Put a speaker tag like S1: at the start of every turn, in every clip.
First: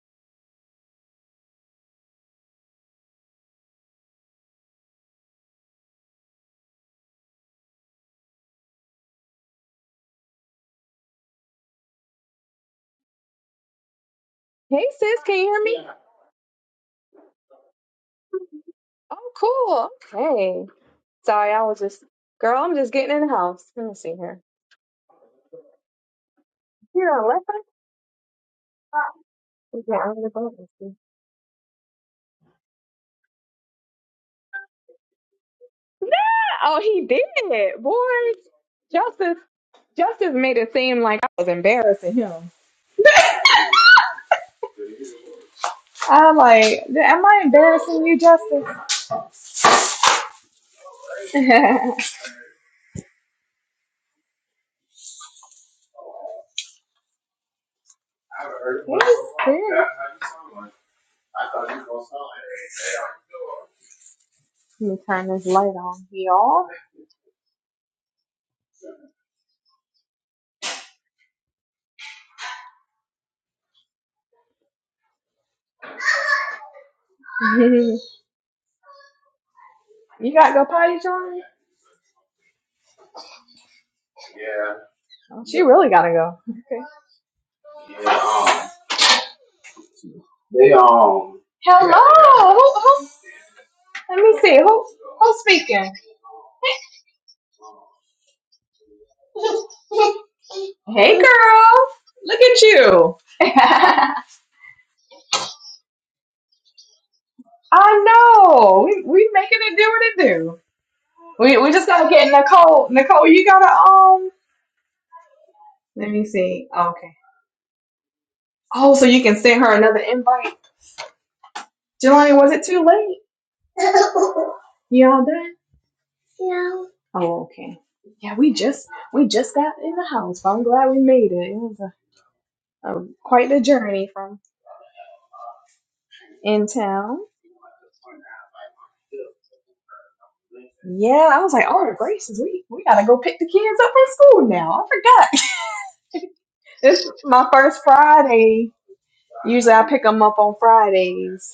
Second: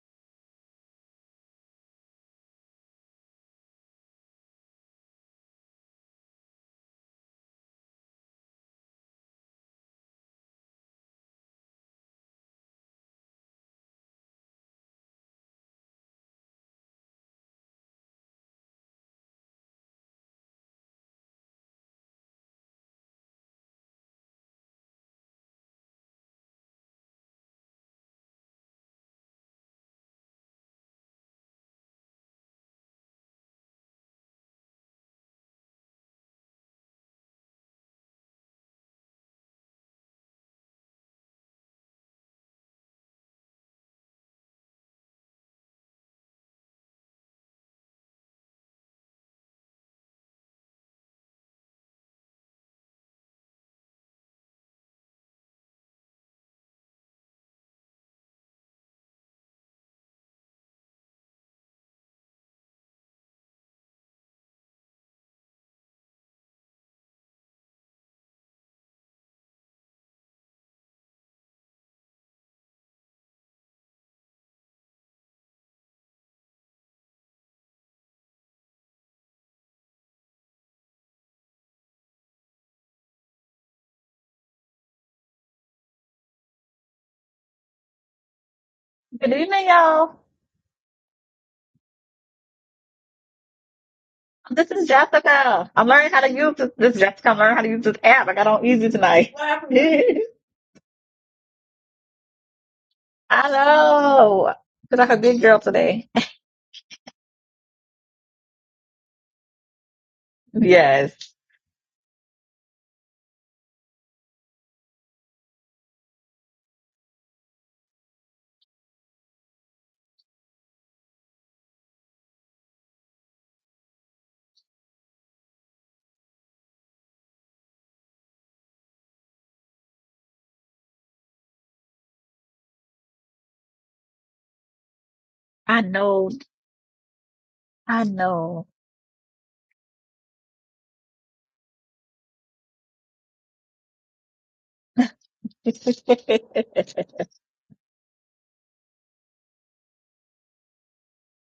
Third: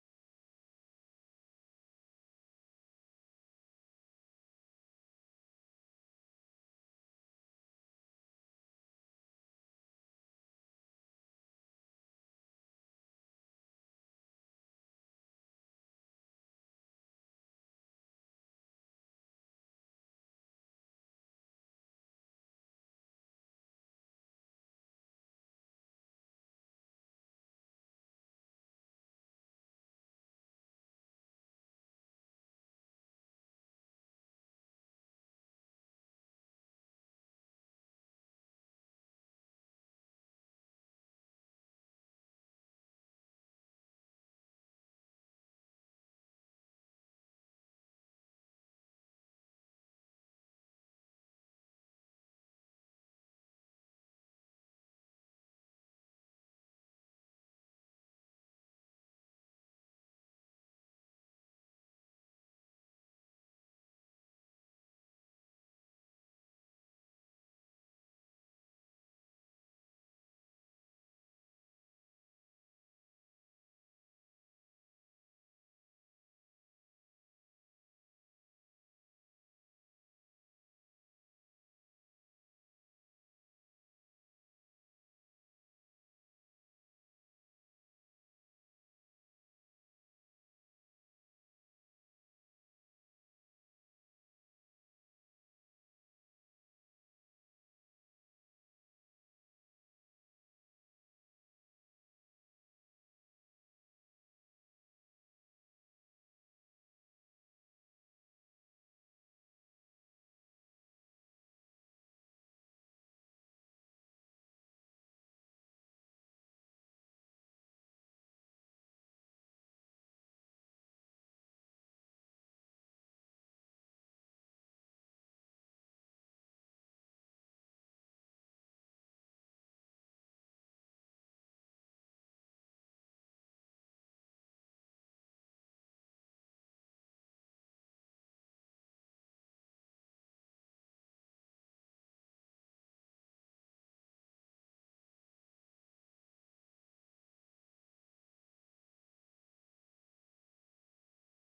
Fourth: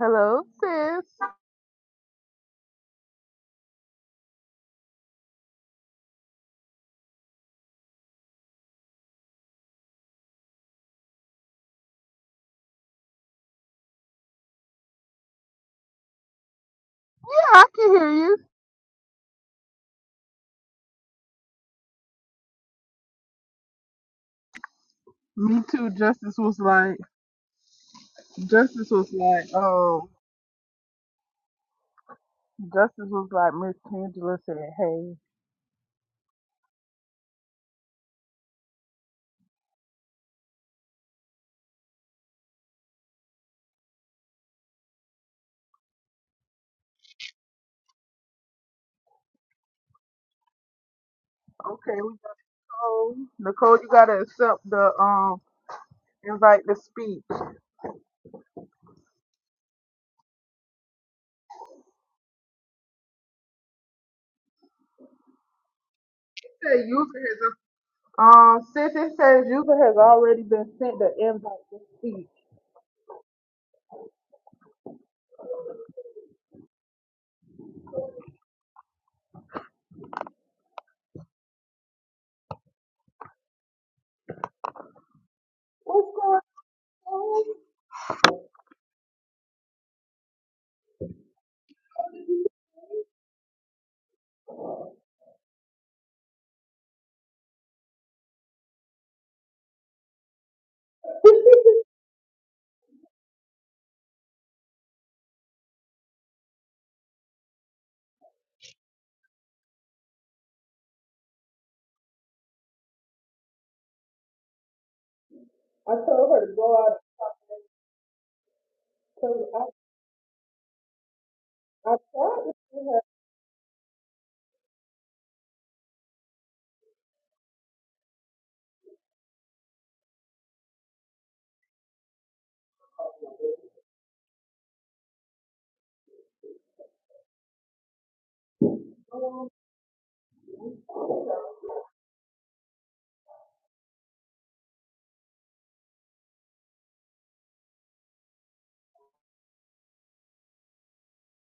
S1: Hello, sis.
S2: Hey sis, can you hear me?
S1: Yeah, I can hear you.
S2: Oh, cool. Okay. Sorry, I was just, girl, I'm just getting in the house. Let me see here.
S1: Me too. Justice was like,
S2: Here on not left
S1: Justice
S2: us?
S1: was like,
S2: Yeah,
S1: oh,
S2: I'm the button.
S1: Justice was like, Miss Angela said, hey,
S2: No! Oh, he did. Boy, Justice, Justice made it seem like I was embarrassing him. I like, am I embarrassing you, Justice?
S1: okay, we go. Nicole, you gotta accept the um invite to speak. It
S2: Hey, sis. Let me turn this light on, y'all.
S1: user has a- um sis, it says user has already been sent the invite to speak.
S2: she really
S1: What's
S2: gotta go.
S1: going?
S2: Okay.
S3: Good evening, y'all.
S2: Hello! Who, Let me see.
S3: This
S2: Who,
S3: is
S2: who's
S3: Jessica. I'm
S2: speaking?
S3: learning how to use this. This is Jessica. I'm learning how to use this app. I got on easy tonight. What happened?
S2: Hey, girl. Look at you.
S3: I know. Because I'm a big girl today.
S2: I know. We, we making it do what it do.
S3: Yes.
S2: We, we just got to get Nicole. Nicole, you got to, um,
S1: I
S2: let me
S1: told her to
S2: see.
S1: go out.
S2: okay. Oh, so you can send
S1: 'cause
S2: her another invite.
S1: I I
S2: Jelani,
S1: tried
S2: was
S1: to
S2: it too
S1: see her.
S2: late? You all done? Oh, okay. Yeah, we just, we just got in the house. But I'm glad we made it. It was a, a quite the journey from
S3: I know.
S2: in town.
S3: I know.
S1: um,
S2: Yeah, I was like, oh, gracious, we, we gotta go pick the kids up from school now. I forgot.
S3: oh,
S2: It's my first Friday. Usually I pick them up on Fridays.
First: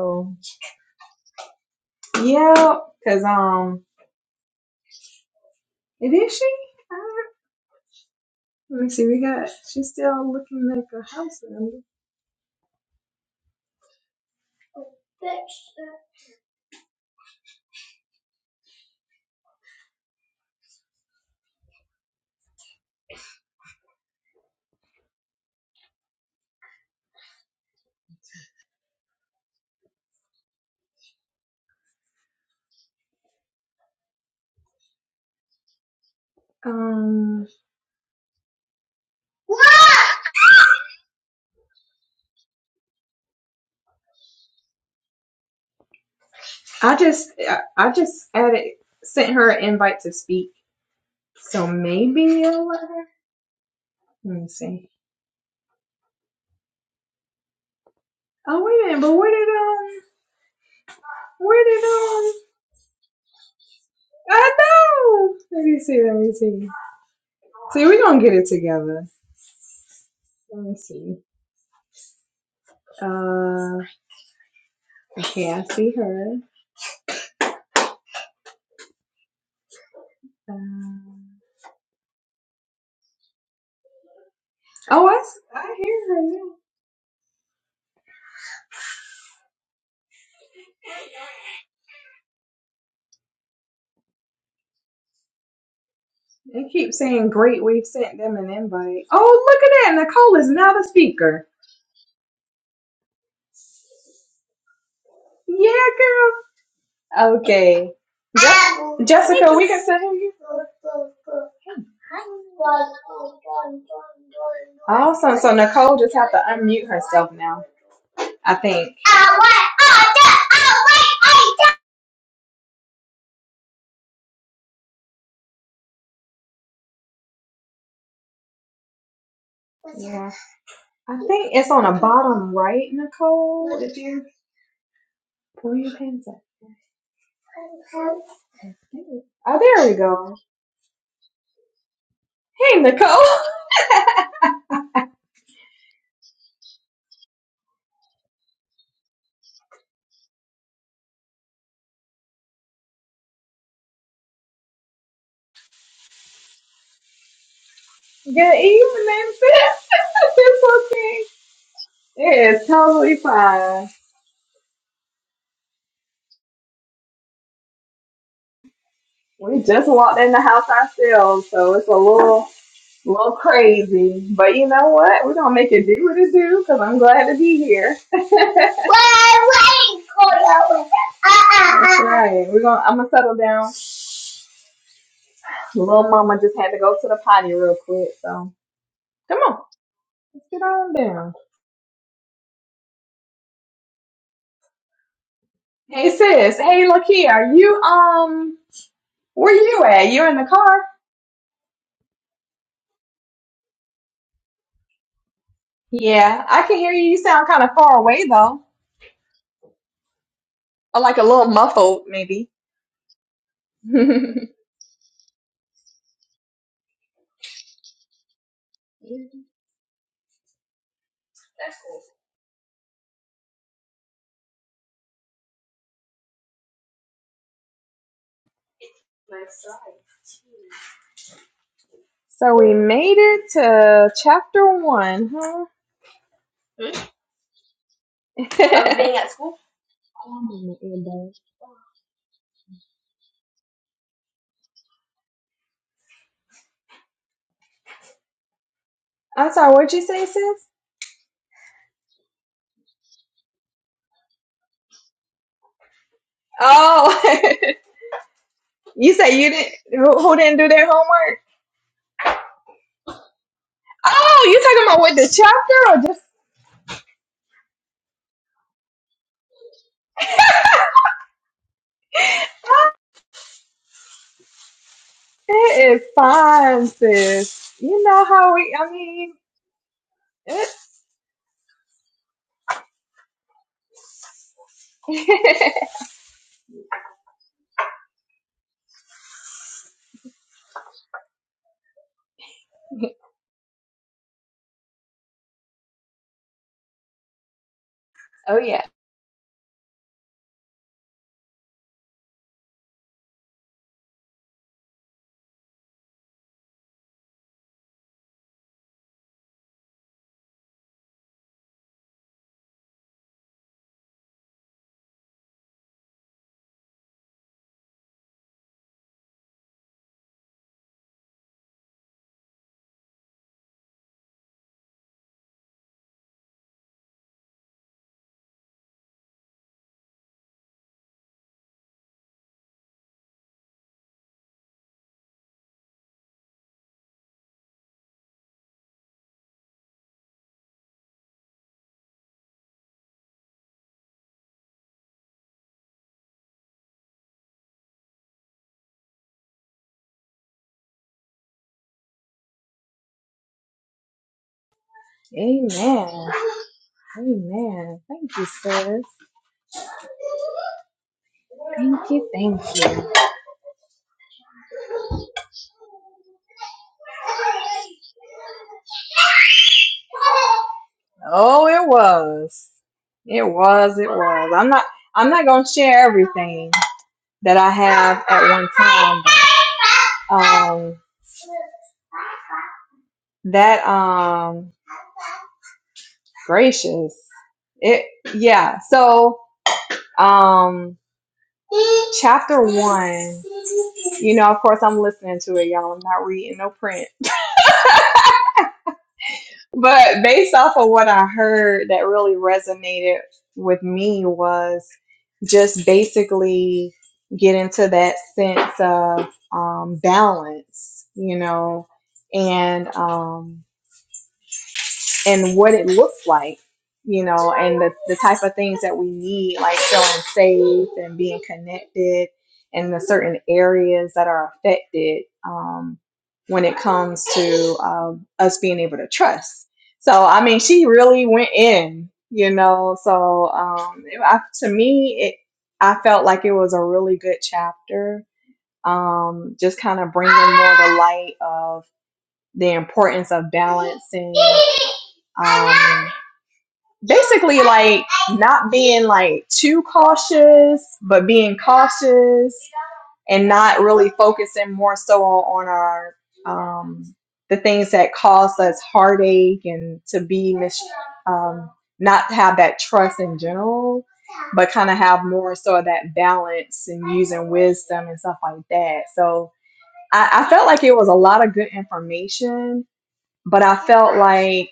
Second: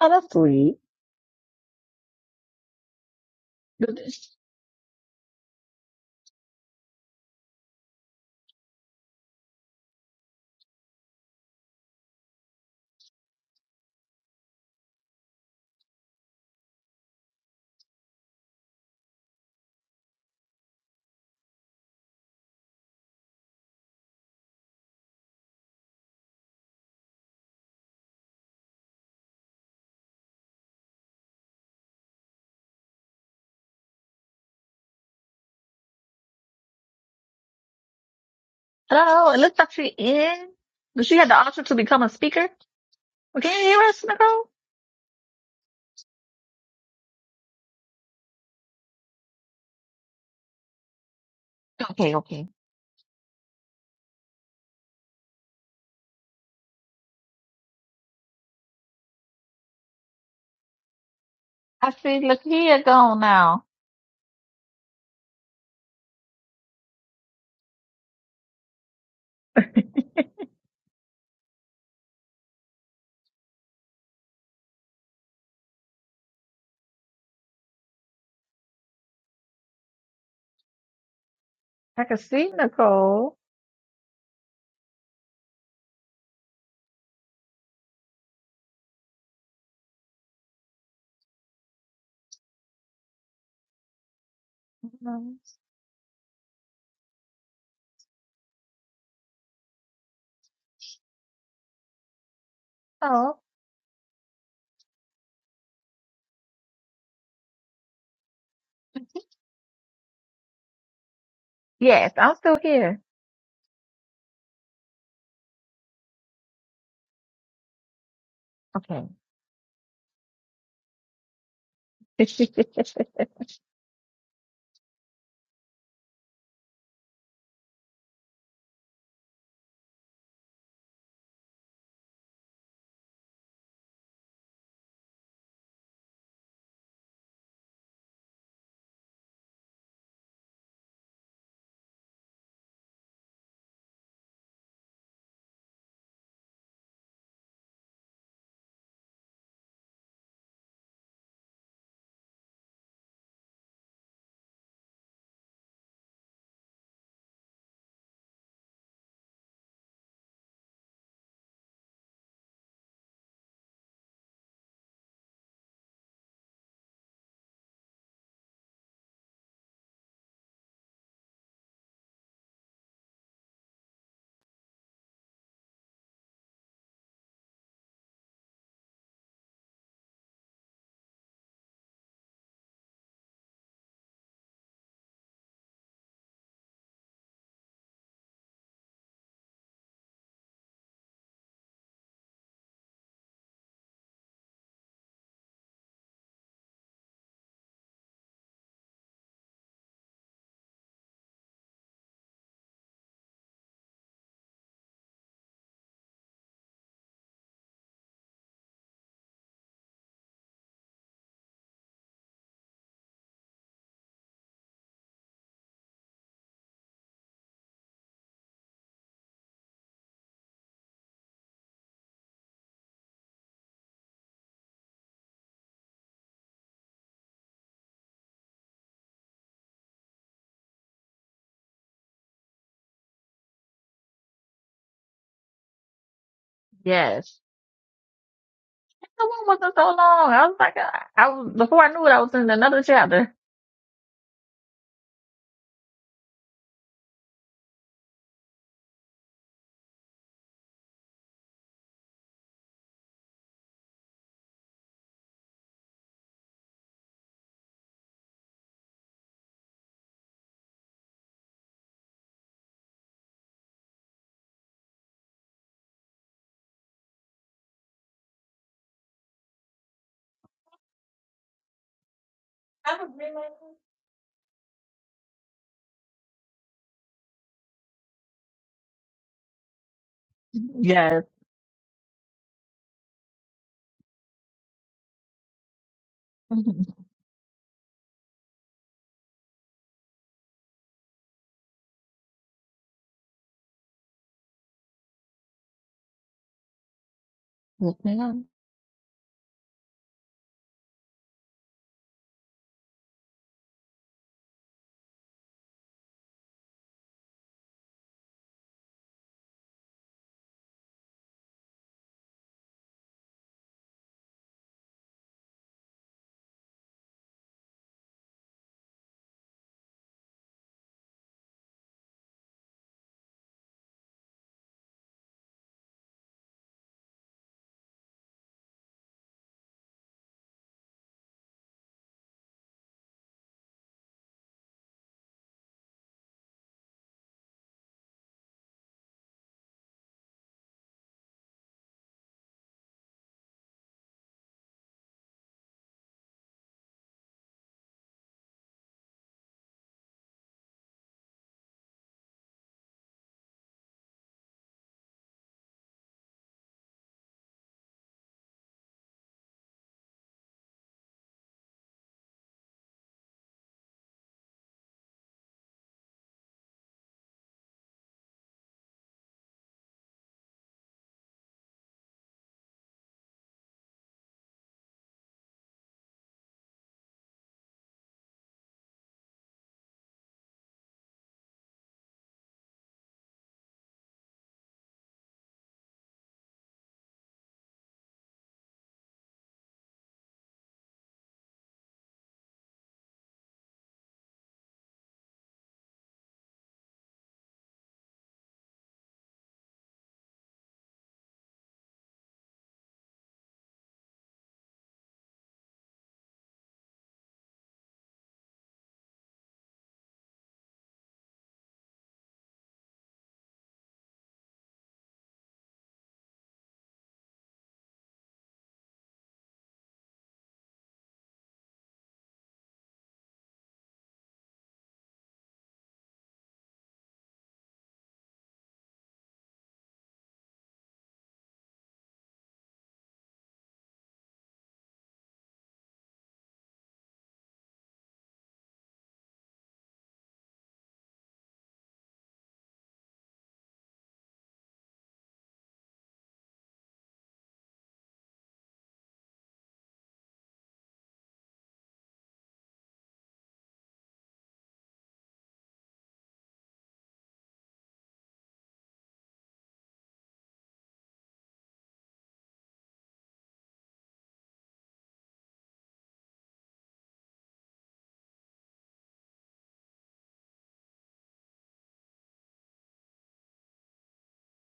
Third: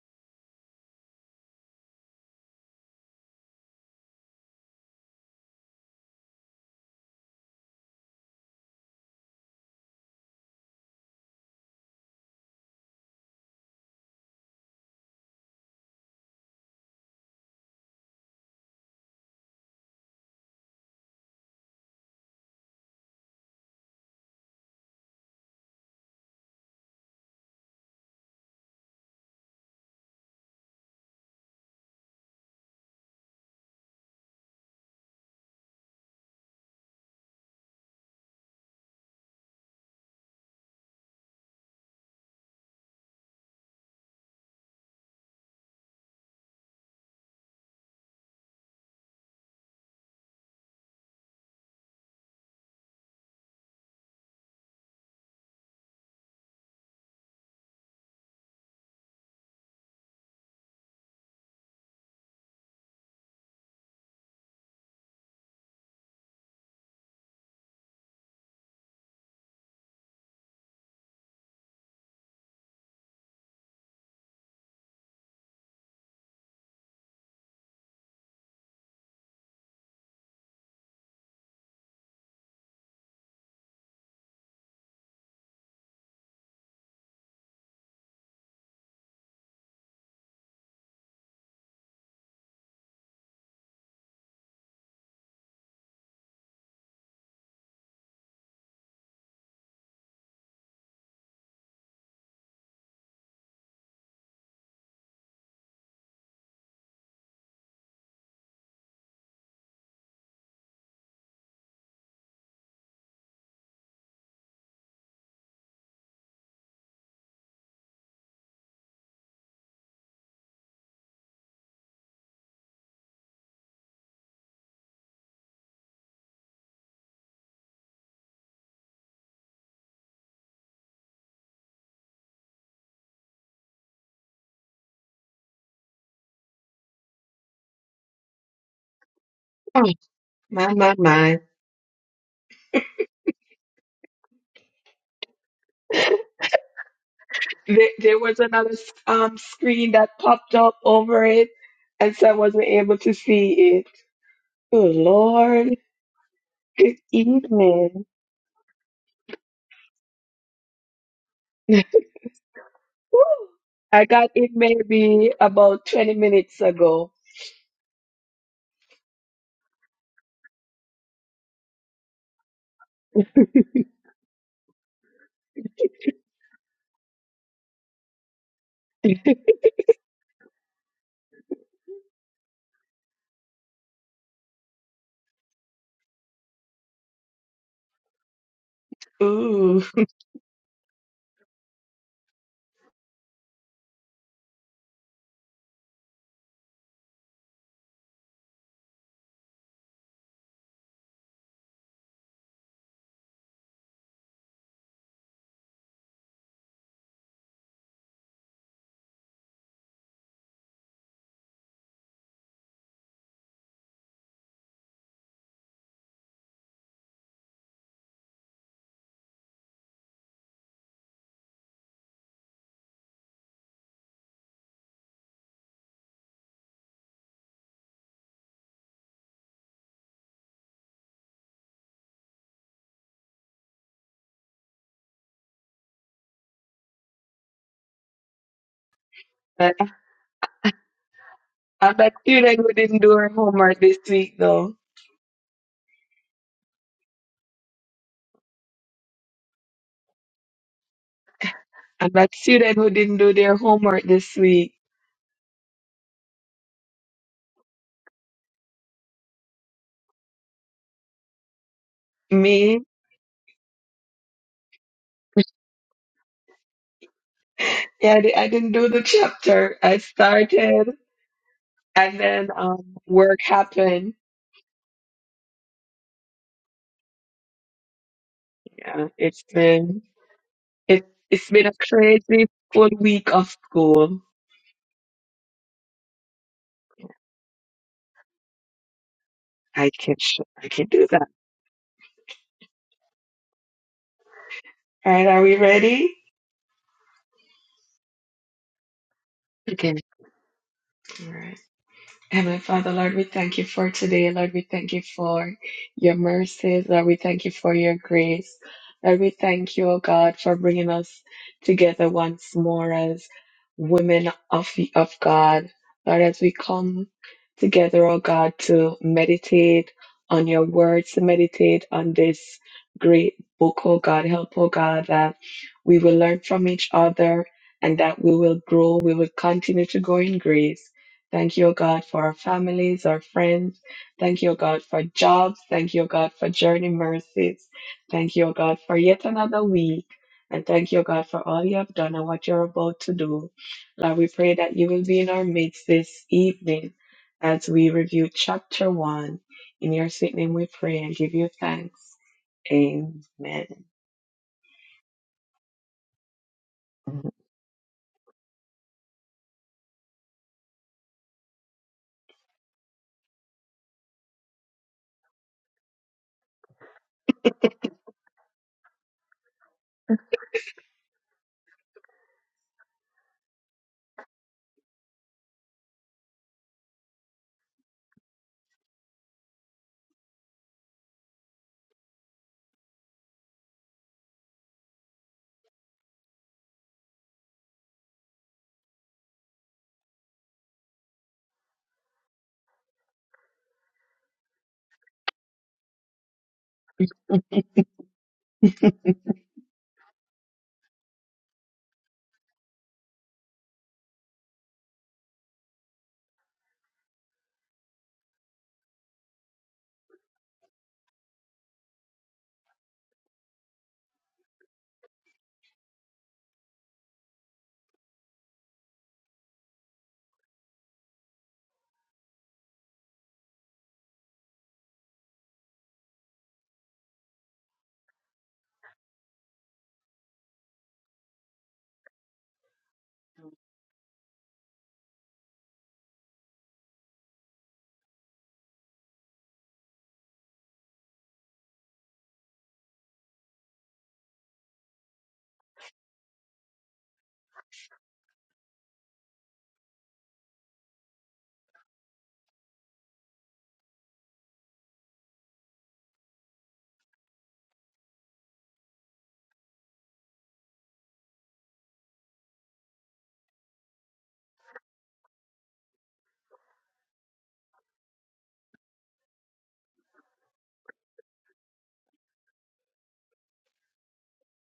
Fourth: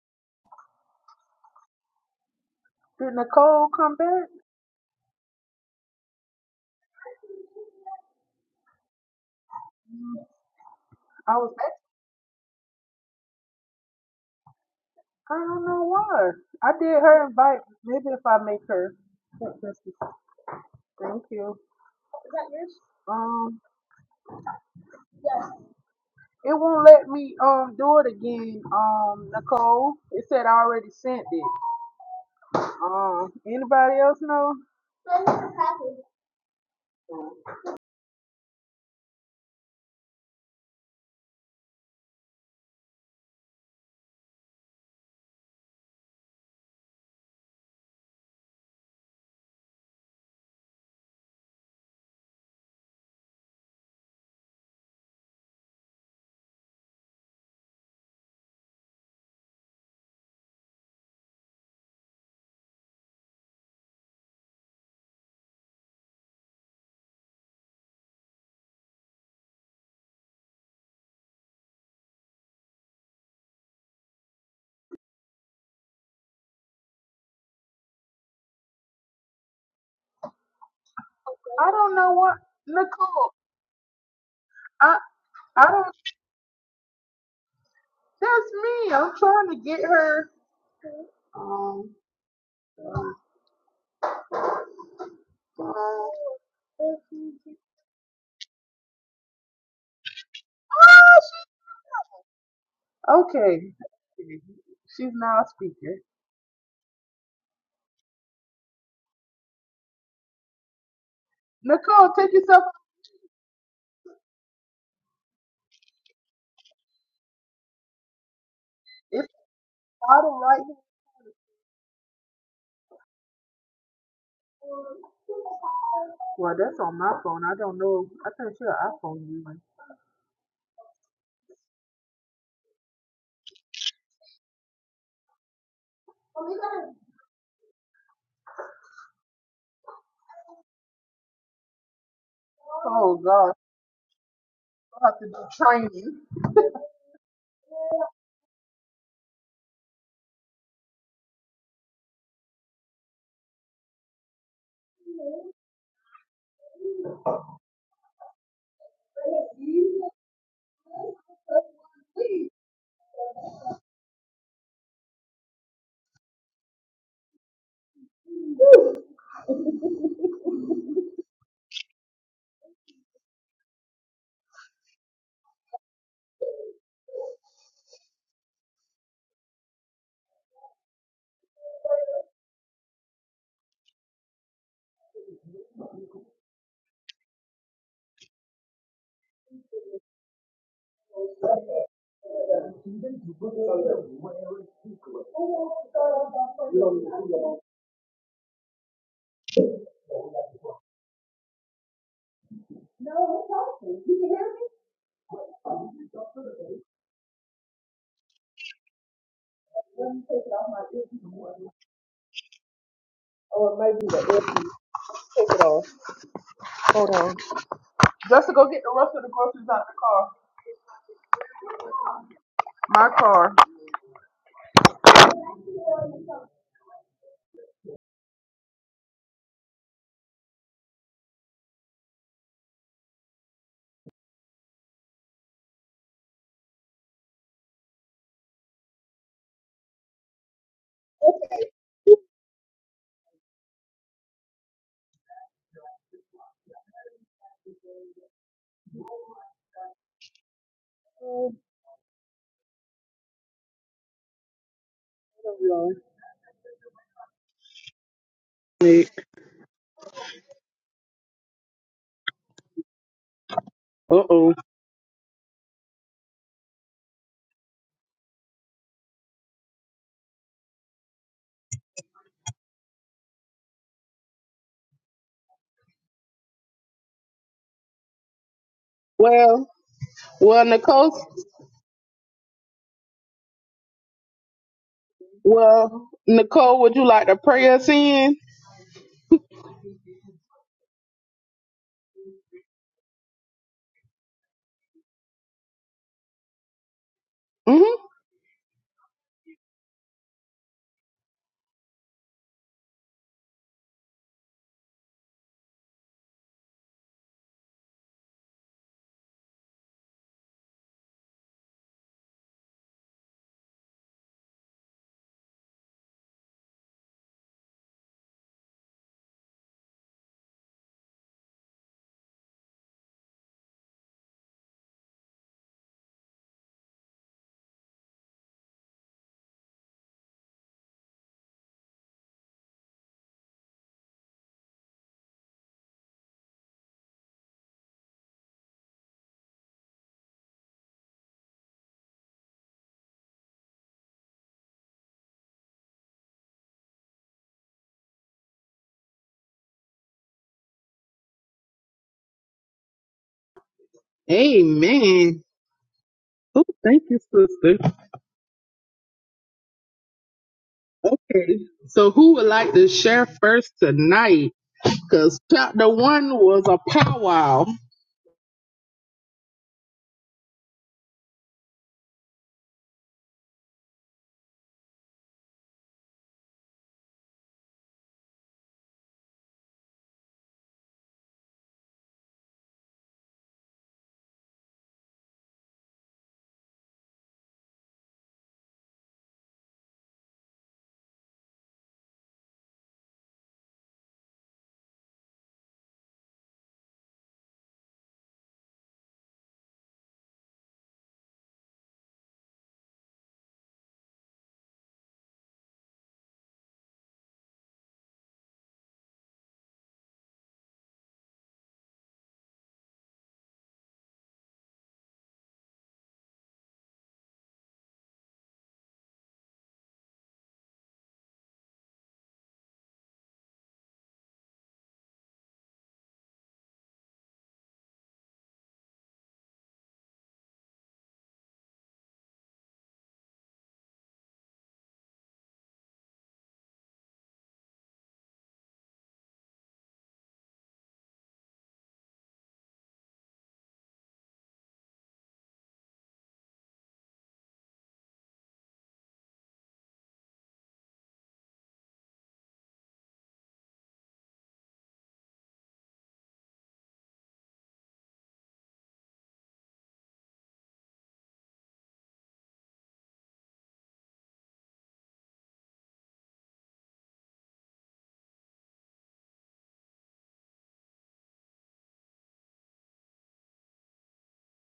S3: that's sweet.
S2: yeah,
S1: Did
S2: because,
S1: Nicole
S2: um,
S3: I
S1: come
S3: don't
S1: back?
S2: it is she? Uh, let me see, we got, she's still looking like a
S1: I
S2: house
S1: was
S2: member.
S1: I don't know why. I did her invite. Maybe if I make her. Thank you. Um, it won't let me um do it again. Um, Nicole, it said I already sent it. Um, anybody else know? I
S2: Um,
S3: know. It looks like she in. But she had the option to become a speaker. Well, Can you hear us, Nicole?
S2: I just, I, I just added, sent her an invite to speak. So
S3: Okay,
S2: maybe
S3: okay.
S2: I'll let her. Let me see. Oh, wait a minute, but where did, um, where did,
S3: I see
S2: um
S3: Lakia gone now.
S2: I know. Let me see. Let me see. See, we gonna get it together. Let me see. Uh, okay, I see her. Um
S1: don't
S3: I
S1: know
S3: can
S1: what
S3: see
S1: Nicole.
S3: Nicole.
S1: I
S2: oh, I, s-
S1: I
S2: I
S1: don't.
S2: hear her now.
S1: That's me. I'm trying to get her. Um.
S2: They keep saying, "Great, we've sent them an invite." Oh, look at that! Nicole is now the speaker.
S3: Oh,
S1: Okay. She's now a
S2: Yeah,
S1: speaker.
S2: girl. Okay. Je- Jessica, we can sit here.
S3: yes,
S1: Nicole, take
S3: I'm still
S1: yourself.
S3: here.
S2: Awesome. So Nicole just have to unmute herself now. I think.
S3: Okay.
S1: It I don't like it. Well, that's on my phone. I don't know. I think she an iPhone user.
S2: Yeah. I think it's on the bottom right, Nicole. If you pull your pants up. Oh,
S4: Oh,
S2: there we go.
S4: my, my, my.
S2: Hey, Nicole.
S1: Oh God! I have to do training.
S4: There, there was another um screen that popped up over it, and so I wasn't able to see it. Good Lord. Good evening.
S2: Good evening, sis. it's okay.
S4: Woo.
S2: It is totally fine.
S4: I got it maybe about 20 minutes ago.
S2: We just walked in the house ourselves, so it's a little A little crazy, but you know what? We're gonna make it do what it do because I'm glad to be here. well, wait for you. That's right. We're gonna. I'm gonna settle down. Little mama just had to go to the potty real quick, so come on,
S4: Ooh.
S2: let's get on down. Hey sis. Hey Lakia, are you um? Where you at? You in the car? Yeah, I can hear you. You sound kind of far away though, or like a little muffled maybe.
S1: Or maybe
S2: so
S1: the airpiece. Take it off. Hold on. Just to go get the rest of the groceries out the car. My car.
S2: we made it to chapter one, huh?
S3: yes.
S2: of being
S3: The
S2: at
S3: one
S2: school.
S4: I-
S3: wasn't so
S2: I'm
S3: long. I was like, I, I was before I
S4: I'm
S3: knew it,
S4: that
S3: I was in
S4: student who
S3: another
S4: didn't do her
S3: chapter.
S4: homework this week, though.
S2: sorry, what'd you say, sis?
S1: Oh,
S4: I'm that student who didn't do their homework this week.
S2: Oh, You said you didn't, who who didn't do their homework?
S4: Me?
S1: Uh
S2: oh,
S1: oh.
S2: you talking about with the Chapter or just,
S4: Yeah, I di- I didn't do the chapter. I started, and then
S3: I
S4: um,
S3: was really
S4: work happened
S2: it is fine, sis. You know how we, I
S4: Yeah,
S2: mean,
S4: it's
S1: Well,
S4: been
S1: well,
S2: it,
S4: it,
S1: Nicole.
S3: Yes.
S4: it's been a crazy full week of school.
S1: Well, Nicole, would you like to pray us in?
S4: I can I can do that. All right, are we ready?
S3: Yes,
S1: Mm-hmm.
S3: ma'am.
S2: Oh yeah.
S4: Okay. All right. Heavenly Father, Lord, we thank you for today. Lord, we thank you for your mercies. Lord, we thank you for your grace. Lord, we thank you, O God, for bringing us together once more as women of, of God. Lord, as we come together, O God, to meditate on your words, to meditate on this great book, O God. Help, O God, that we will learn from each other and that we will grow, we will continue to grow in grace Thank you, O God, for our families, our friends. Thank you, O God, for jobs. Thank you, O God, for journey mercies. Thank you, O God, for yet another week. And thank you, O God, for all you have done and what you're about to do. Lord, we pray that you will be in our midst this evening as we review chapter one. In your sweet name we pray and give you thanks. Amen.
S1: Amen.
S2: amen.
S1: Oh, thank you, sister.
S2: Amen. Thank you, sis.
S1: Okay. So,
S2: Thank you,
S1: who would like
S2: thank
S1: to
S2: you.
S1: share first tonight? because chapter one was a powwow.
S2: Oh, it was. It was. It was. I'm not. I'm not gonna share everything that I have at one time. But, um, that um, gracious. It yeah. So um, chapter one. You know, of course, I'm listening to it, y'all. I'm not reading no print. But based off of what I heard that really resonated with me was just basically get into that sense of um, balance, you know, and um, and what it looks like, you know, and the, the type of things that we need, like feeling safe and being connected and the certain areas that are affected um, when it comes to um, us being able to trust. So, I mean, she really went in, you know, so um, it- I, to me, it, I felt like it was a really good chapter. Um, just kind of bringing more the light of the importance of balancing um, basically like not being like too cautious but being cautious and not really focusing more so on, on our um, the things that cause us heartache and to be mis- um, not have that trust in general but kind of have more so of that balance and using wisdom and stuff like that so I, I felt like it was a lot of good information but I felt like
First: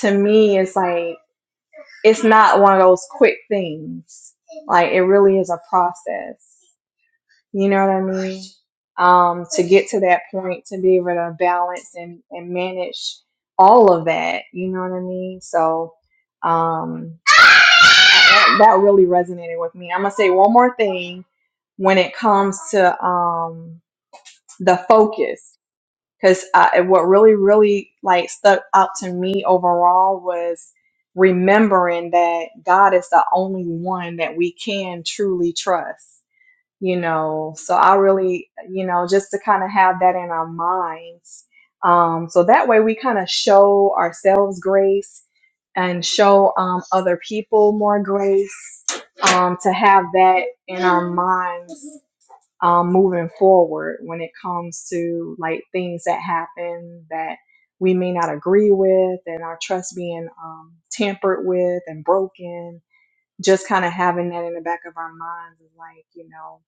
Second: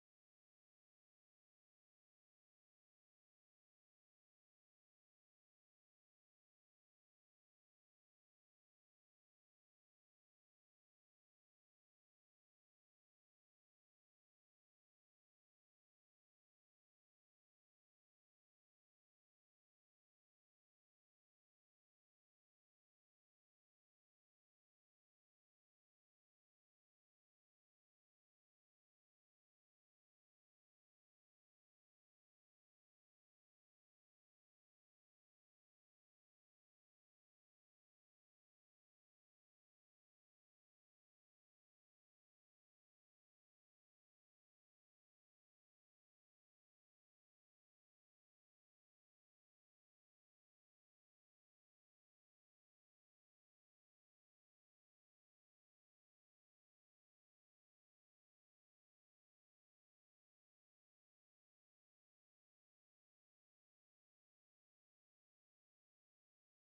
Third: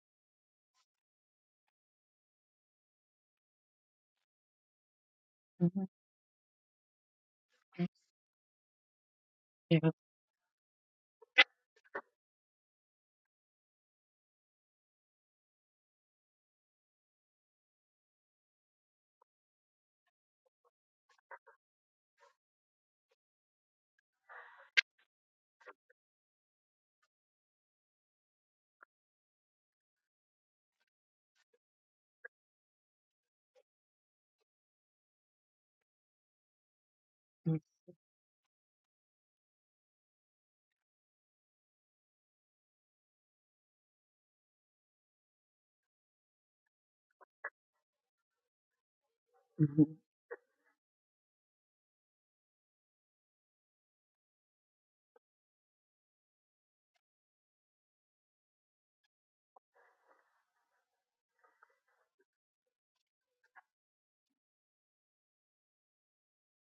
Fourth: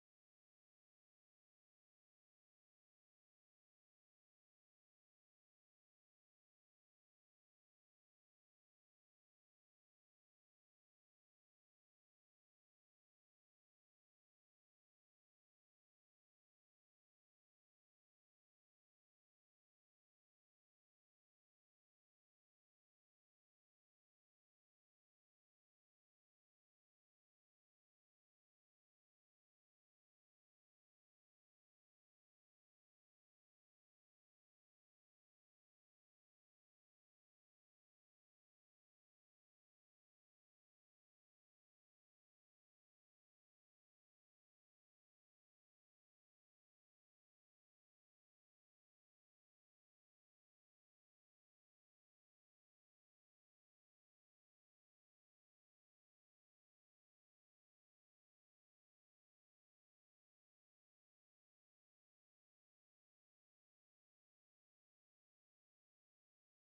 S2: to me, it's like it's not one of those quick things. Like it really is a process. You know what I mean? Um, to get to that point, to be able to balance and, and manage all of that. You know what I mean? So um, that, that really resonated with me. I'm gonna say one more thing when it comes to um, the focus. because uh, and what really really like stuck out to me overall was remembering that god is the only one that we can truly trust you know so i really you know just to kind of have that in our minds um, so that way we kind of show ourselves grace and show um, other people more grace um, to have that in our minds um, moving forward when it comes to like things that happen that we may not agree with and our trust being um, tampered with and broken just kind of having that in the back of our minds is like you know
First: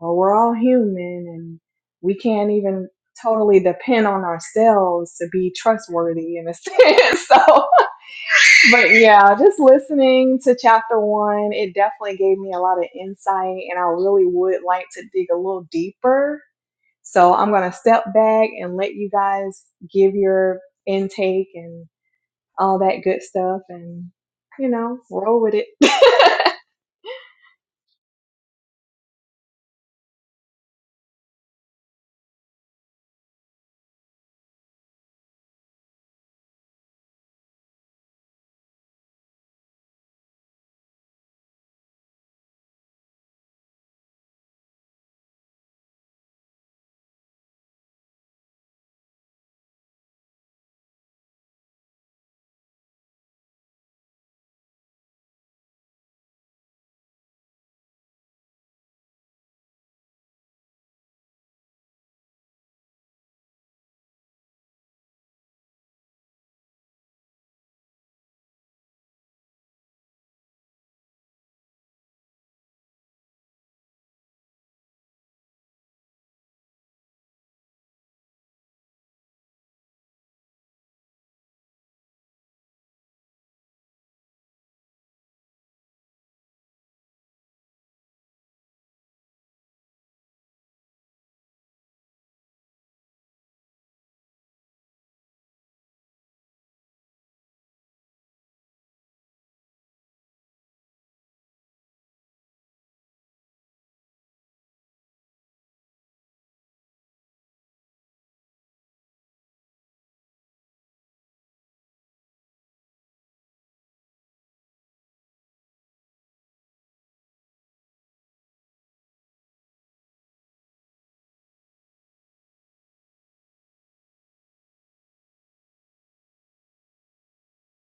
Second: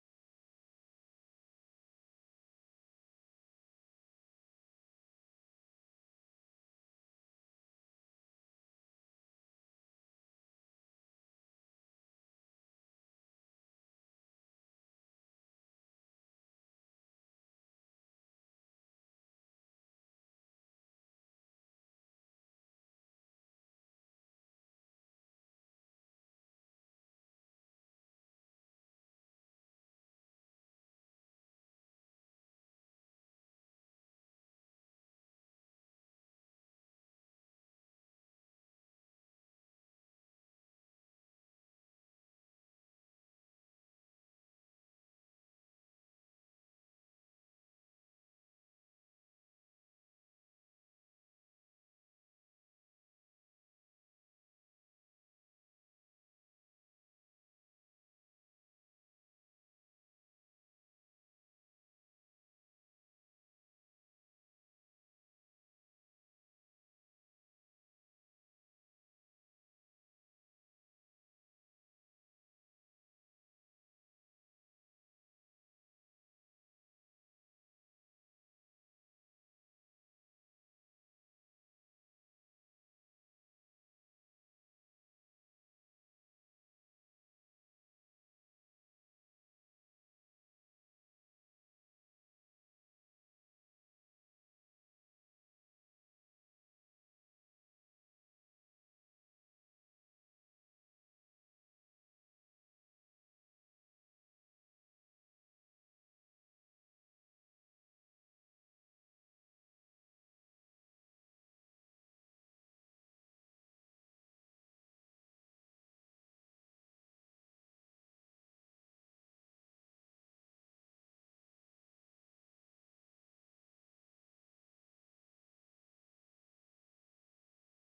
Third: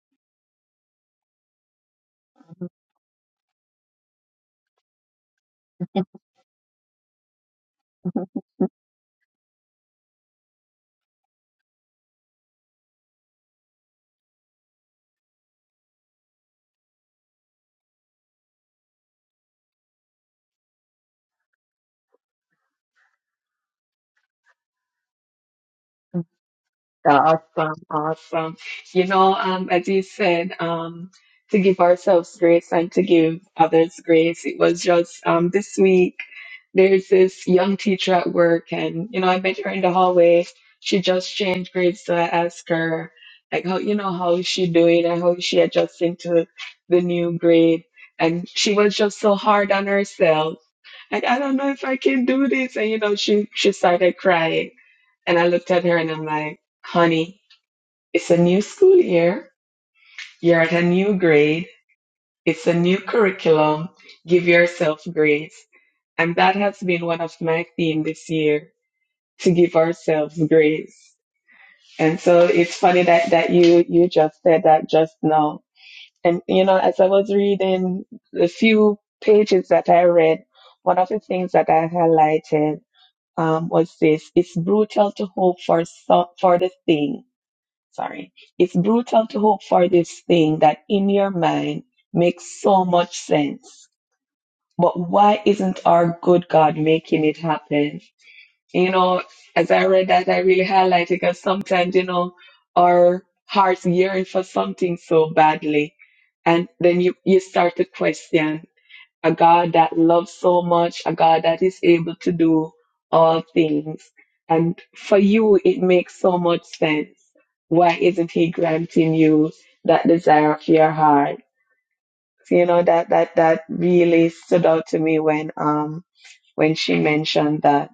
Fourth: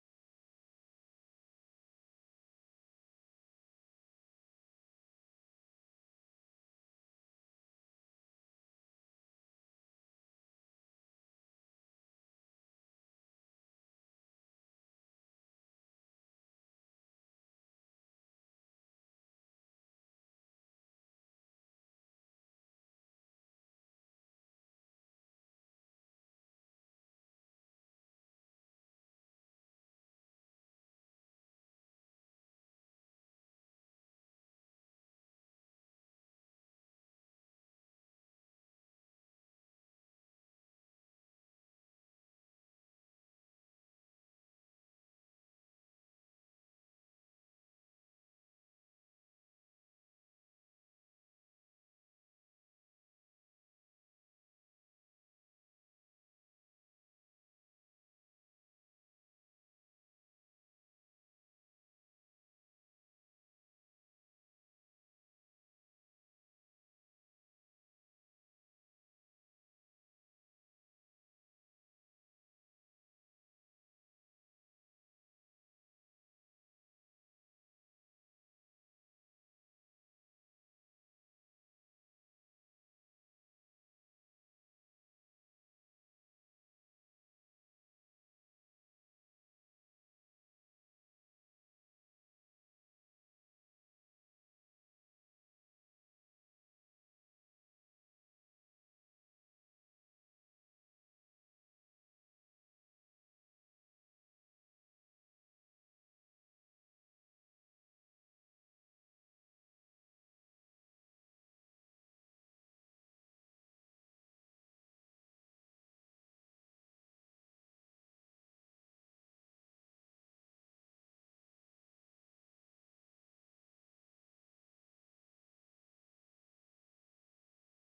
S2: well we're all human and we can't even totally depend on ourselves to be trustworthy in a sense so but yeah just listening to chapter one it definitely gave me a lot of insight and i really would like to dig a little deeper so I'm going to step back and let you guys give your intake and all that good stuff and, you know, roll with it.
S4: Awesome, awesome. You know, um, as you said, um, to give ourselves grace and to give others grace. It was just um, this week. There's this young teacher at work, and you know, I met her in the hallway. She just changed grades, so I asked her, like, how you know how is she doing and how is she adjusting to the new grade? And she was just so hard on herself. Like, I don't know if I can do this, and you know, she she started crying, and I looked at her and I'm like, honey. It's a new school year. You're at a new grade. It's a new curriculum. Give yourself grace. And that has been one of my theme this year to give ourselves grace. And so it's funny that, that you, you just said that just now. And you know, as I was reading the few pages that I read, one of the things that I highlighted um, was this: it's brutal to hope for so, for the thing sorry, it's brutal to hope for this thing that in your mind makes so much sense. But why isn't our good God making it happen? You know, as I read that, I really highlighted because sometimes, you know, our hearts yearn for something so badly. And then you, you start to question a God that loves so much, a God that is able to do all things. And for you, it makes so much sense. Why isn't He granting you that desire of your heart? So, you know that that that really stood out to me when um when she mentioned that.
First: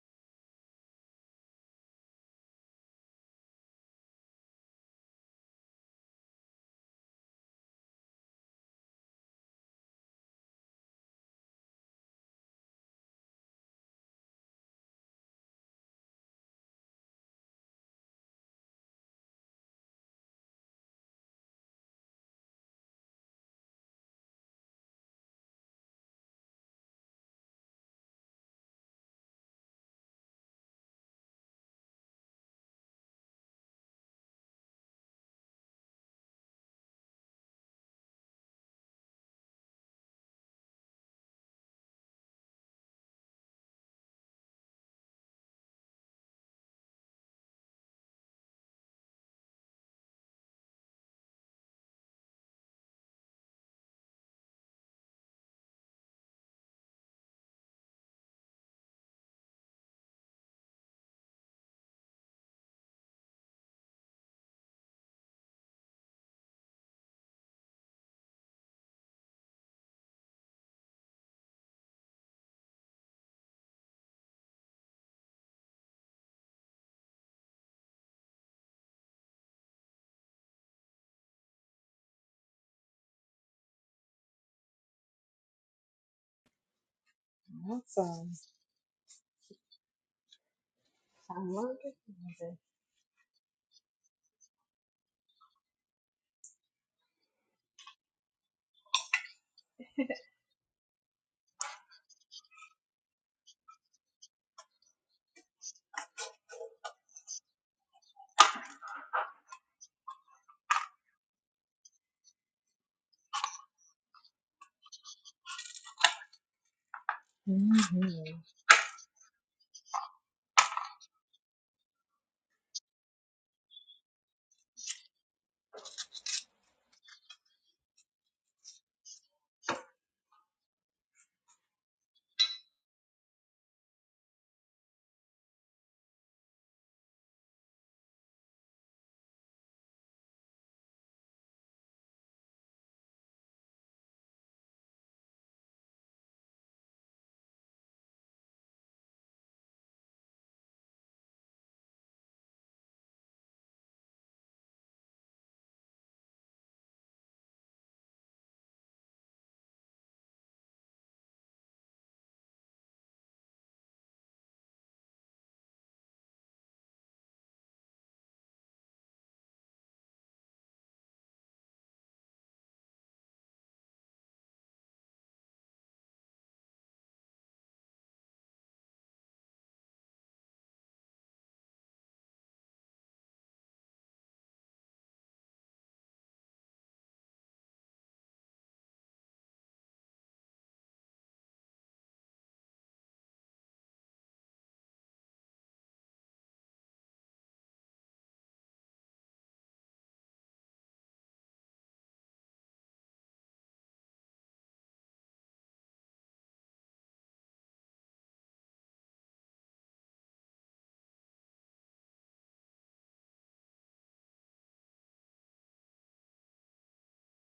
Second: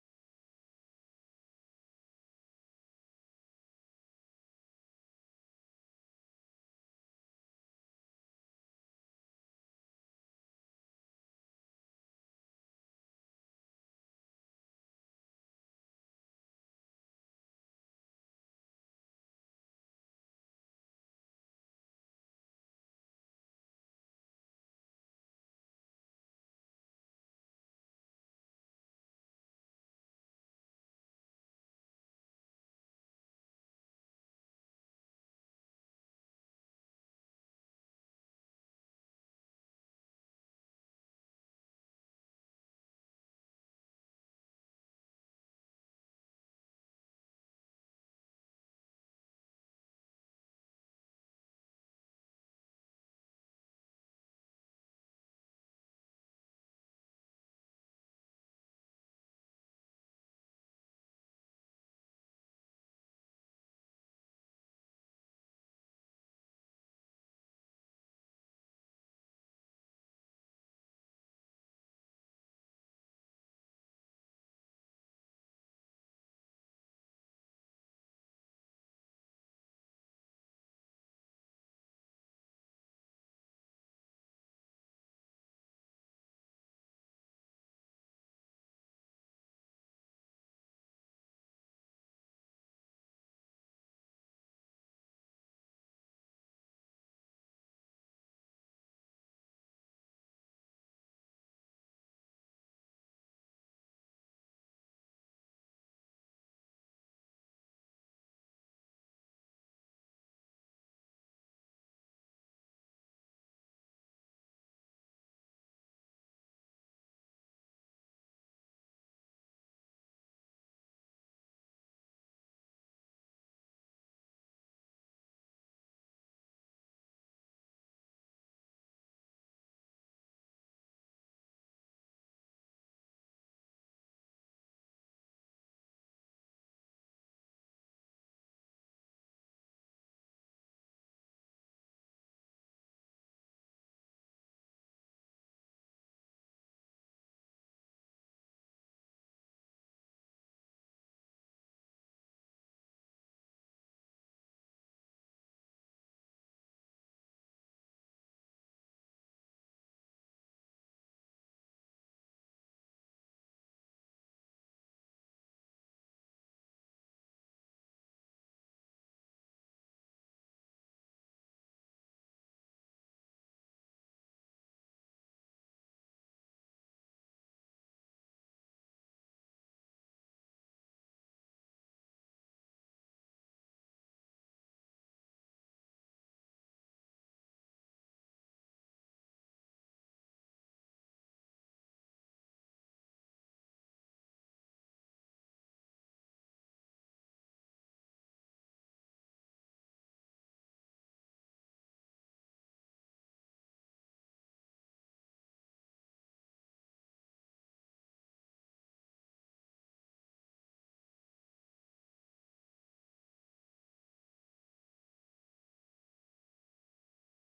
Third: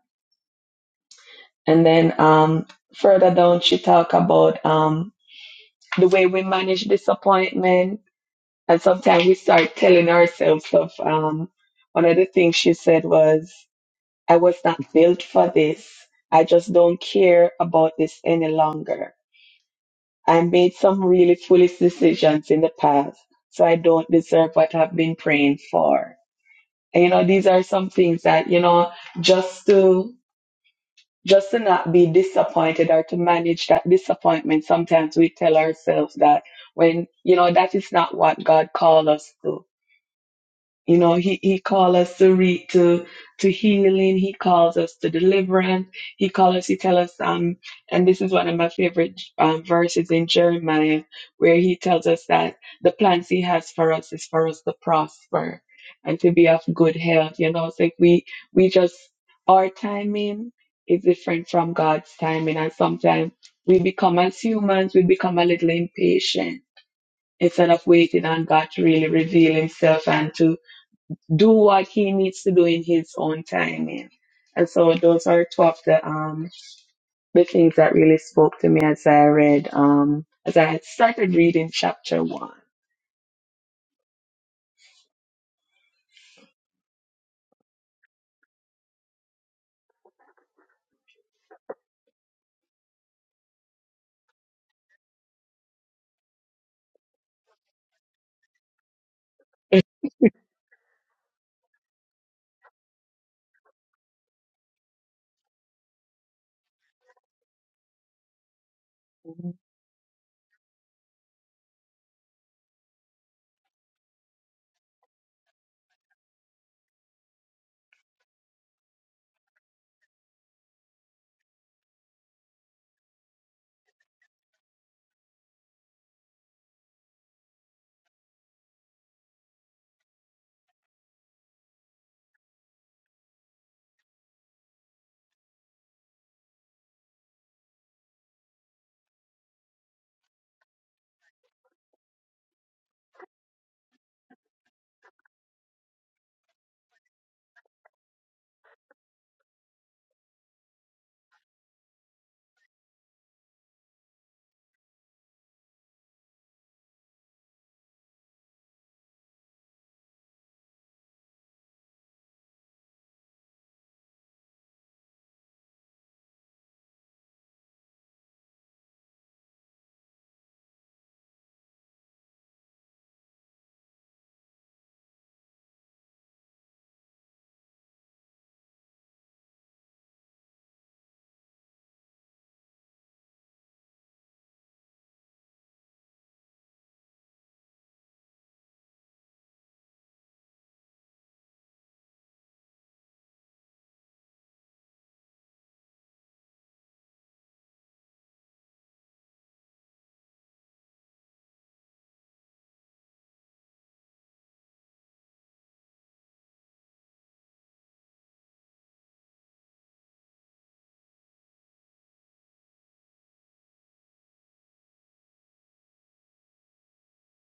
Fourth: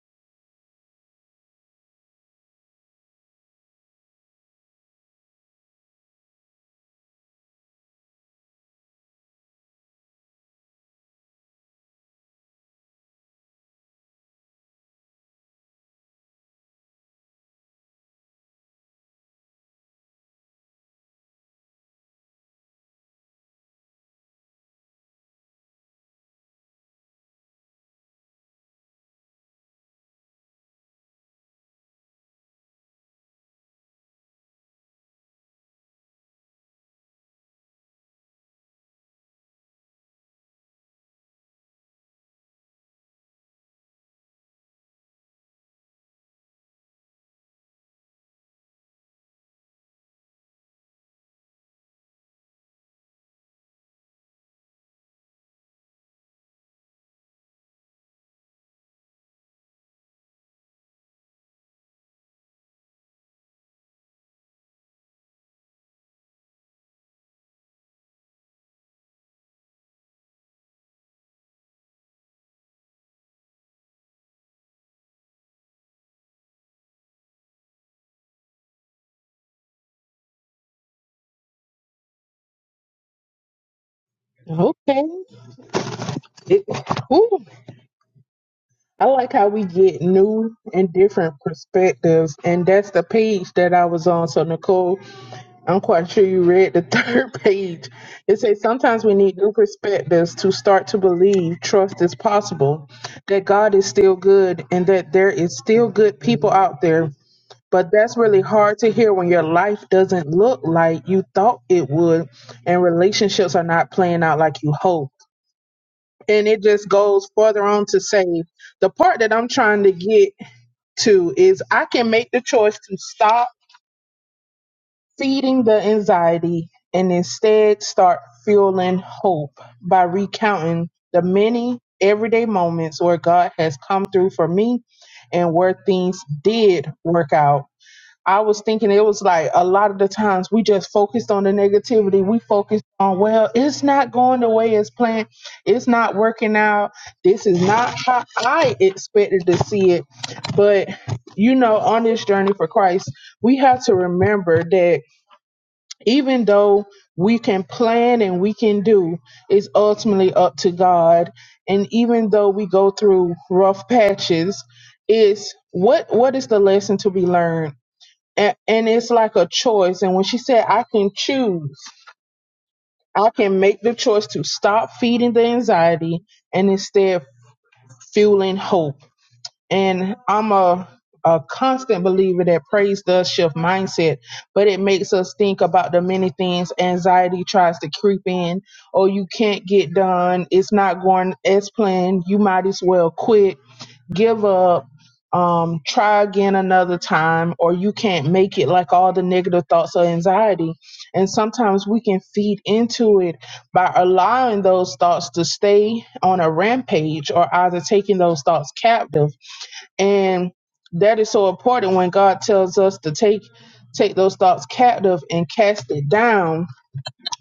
S4: And then um further down, she talked about um the way we manage disappointment, and sometimes we start telling ourselves of um one of the things she said was. I was not built for this. I just don't care about this any longer. I made some really foolish decisions in the past, so I don't deserve what I've been praying for. And you know, these are some things that, you know, just to just to not be disappointed or to manage that disappointment, sometimes we tell ourselves that when you know that is not what God called us to You know, he, he calls us to re, to to healing. He calls us to deliverance. He calls us. He tells us. Um, and this is one of my favorite um, verses in Jeremiah, where he tells us that the plans he has for us is for us to prosper and to be of good health. You know, it's like we we just our timing is different from God's timing, and sometimes we become as humans we become a little impatient instead of waiting on God to really reveal Himself and to do what he needs to do in his own timing. And so those are two of the um the things that really spoke to me as I read um as I had started reading chapter one.
S1: Okay. It, ooh,
S2: awesome.
S1: I like how we get new and different
S2: I love
S1: perspectives.
S2: it.
S1: And that's the page that I was on. So, Nicole, I'm quite sure you read the third page. It says sometimes we need new perspectives to start to believe trust is possible, that God is still good, and that there is still good people out there But that's really hard to hear when your life doesn't look like you thought it would and relationships are not playing out like you hoped. And it just goes further on to
S2: Mm-hmm.
S1: say the part that I'm trying to get to is I can make the choice to stop feeding the anxiety and instead start fueling hope by recounting the many everyday moments where God has come through for me and where things did work out I was thinking it was like a lot of the times we just focused on the negativity. We focused on, well, it's not going the way it's planned. It's not working out. This is not how I expected to see it. But, you know, on this journey for Christ, we have to remember that even though we can plan and we can do, it's ultimately up to God. And even though we go through rough patches, is what what is the lesson to be learned? and, and it's like a choice. And when she said, I can choose, I can make the choice to stop feeding the anxiety and instead fueling hope. And I'm a, a constant believer that praise does shift mindset, but it makes us think about the many things anxiety tries to creep in. Oh, you can't get done. It's not going as planned. You might as well quit give up, um, try again another time, or you can't make it like all the negative thoughts or anxiety. And sometimes we can feed into it by allowing those thoughts to stay on a rampage or either taking those thoughts captive. And that is so important when God tells us to take take those thoughts captive and cast it down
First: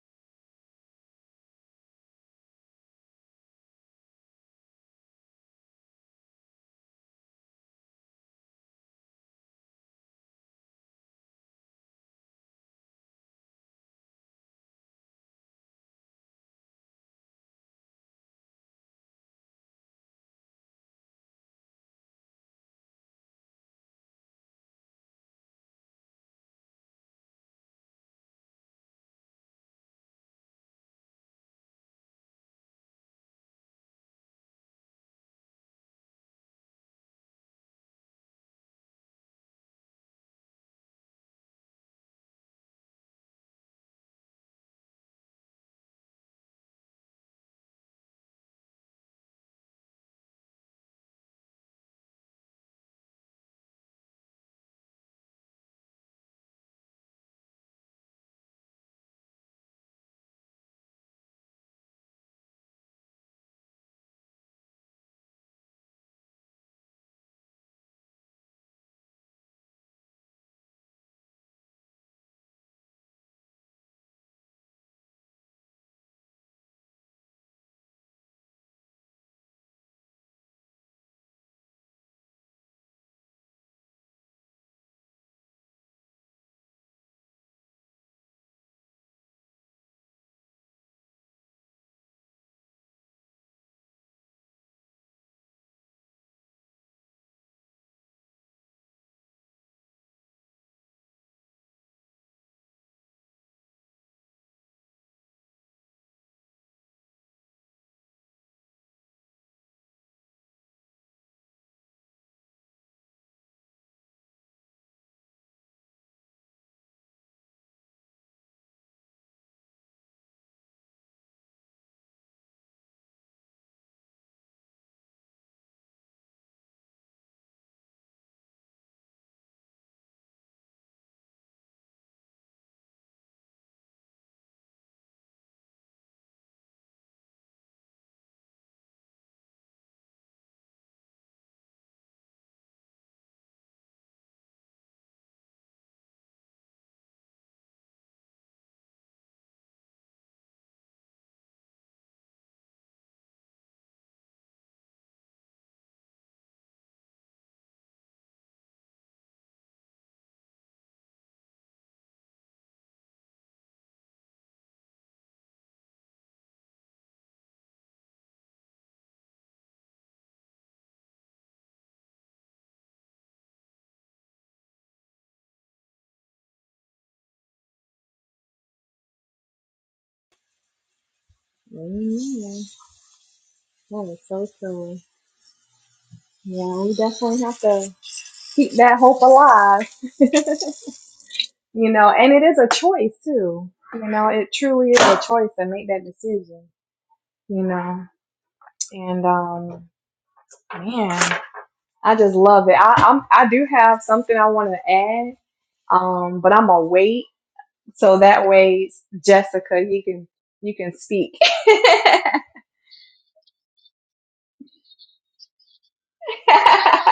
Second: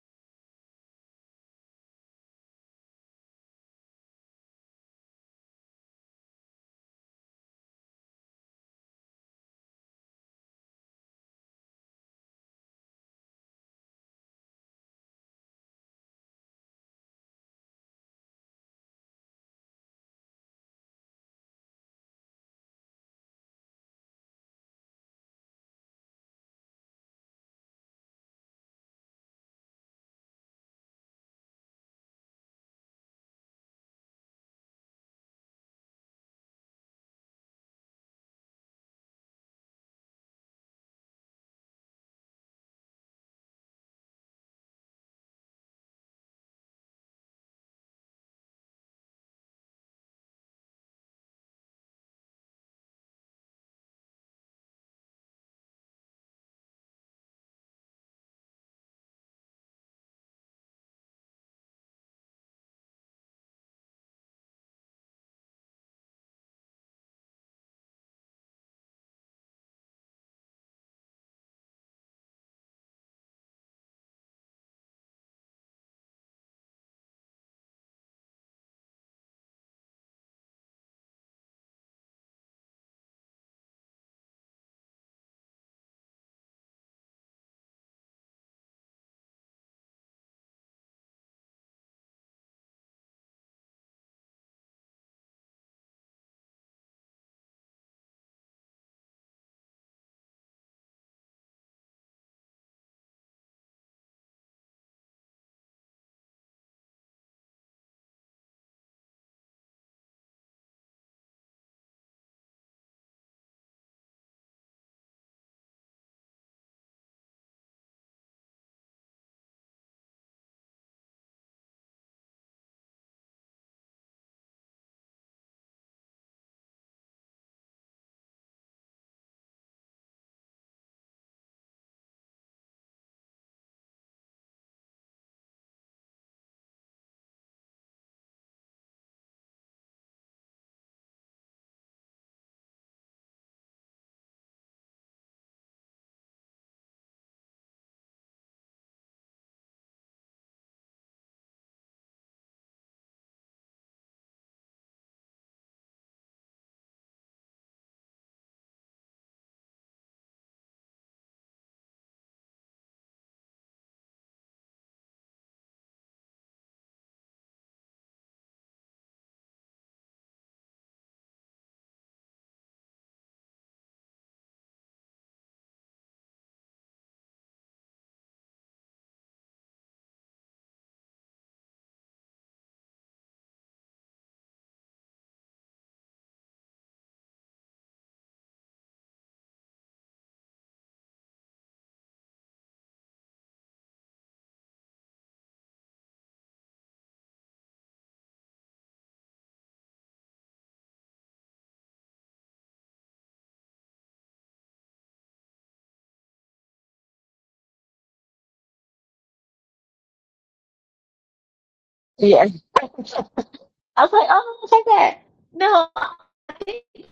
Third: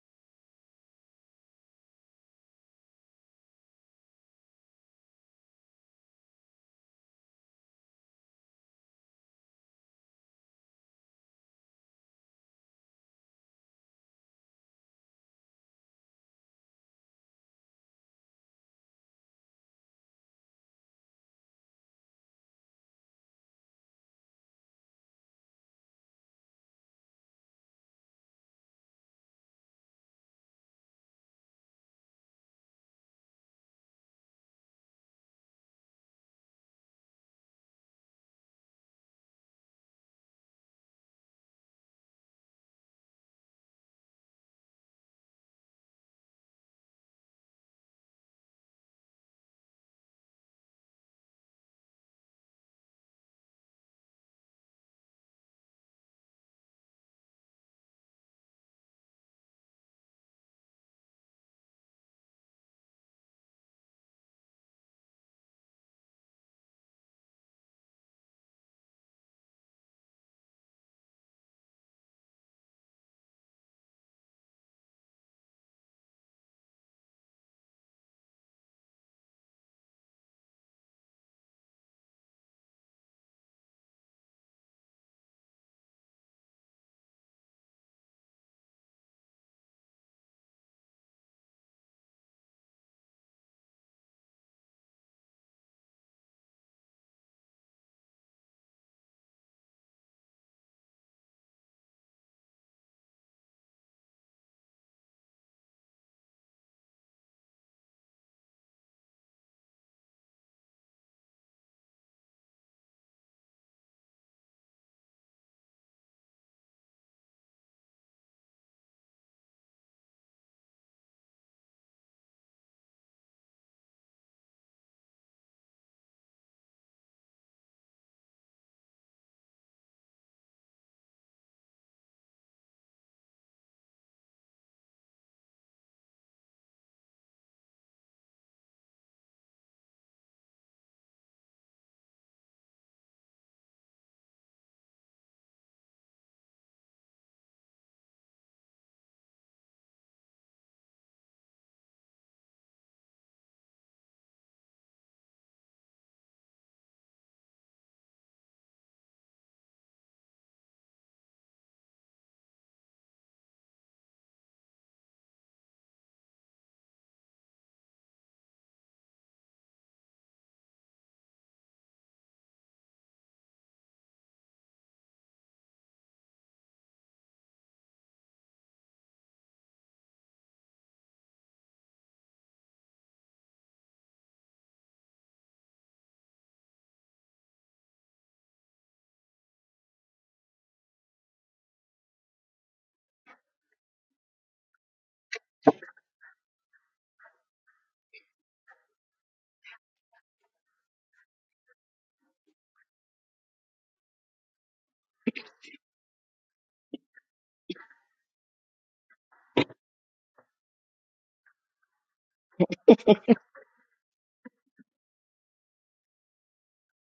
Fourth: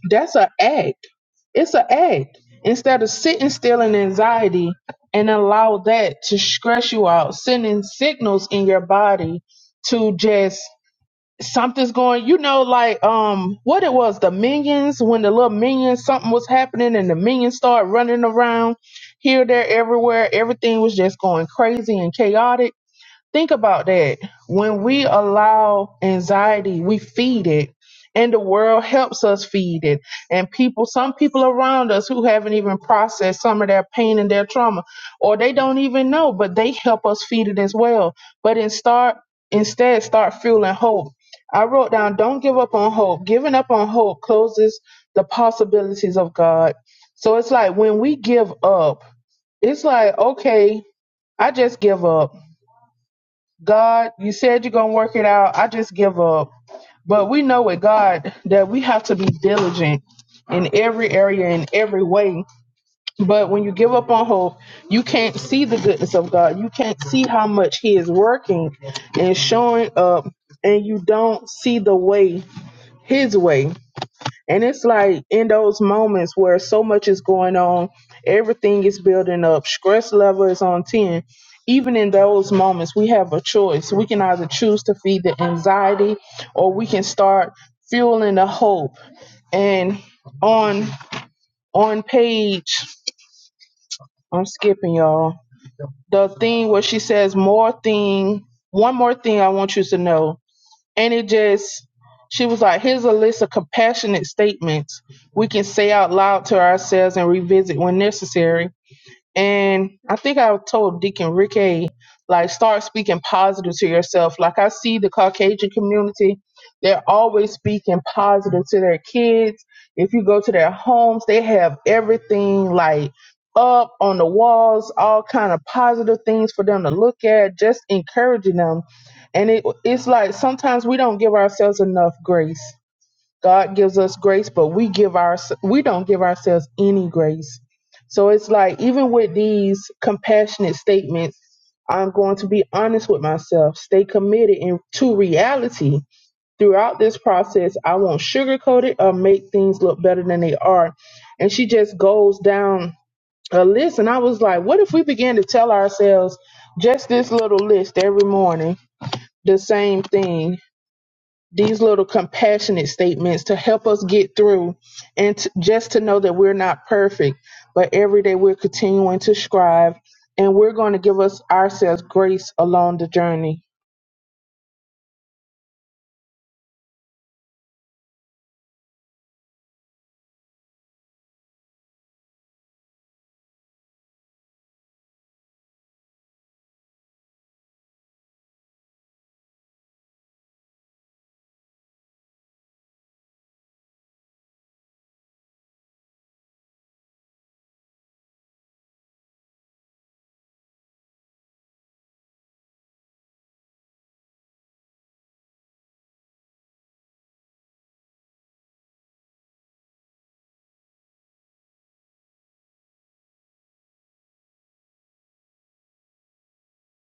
S1: that's an act. It's an act. Instead of sitting still in anxiety and allow that to stress you out, sending signals in your body to just something's going. You know, like um, what it was the minions when the little minions something was happening and the minions started running around here, there, everywhere. Everything was just going crazy and chaotic Think about that. When we allow anxiety, we feed it, and the world helps us feed it. And people, some people around us who haven't even processed some of their pain and their trauma, or they don't even know, but they help us feed it as well. But in start, instead, start fueling hope. I wrote down, don't give up on hope. Giving up on hope closes the possibilities of God. So it's like when we give up, it's like, okay, I just give up God, you said you're gonna work it out. I just give up. But we know with God that we have to be diligent in every area, in every way. But when you give up on hope, you can't see the goodness of God. You can't see how much He is working and showing up, and you don't see the way, His way. And it's like in those moments where so much is going on, everything is building up, stress level is on 10. Even in those moments, we have a choice. We can either choose to feed the anxiety or we can start fueling the hope. And on on page, I'm skipping y'all. The thing where she says more thing, one more thing I want you to know and it just she was like here's a list of compassionate statements we can say out loud to ourselves and revisit when necessary and I think I told Deacon Ricky, like, start speaking positive to yourself. Like, I see the Caucasian community, they're always speaking positive to their kids. If you go to their homes, they have everything like up on the walls, all kind of positive things for them to look at, just encouraging them. And it, it's like sometimes we don't give ourselves enough grace God gives us grace, but we give our we don't give ourselves any grace. So it's like even with these compassionate statements, I'm going to be honest with myself, stay committed in, to reality. Throughout this process, I won't sugarcoat it or make things look better than they are. And she just goes down a list and I was like, what if we began to tell ourselves just this little list every morning, the same thing these little compassionate statements to help us get through and t- just to know that we're not perfect, but every day we're continuing to strive and we're going to give us ourselves grace along the journey.
S2: Amen. That is so cool. Yeah, we definitely have to keep that hope alive, you know, and it is a choice too. You know, it truly is a choice to make that decision, you know, and um, man. I just love it. I, I'm I do have something I want to add, um, but I'm gonna wait so that way Jessica, you can you can speak.
S3: Yes. I was like, oh, I'll that. No,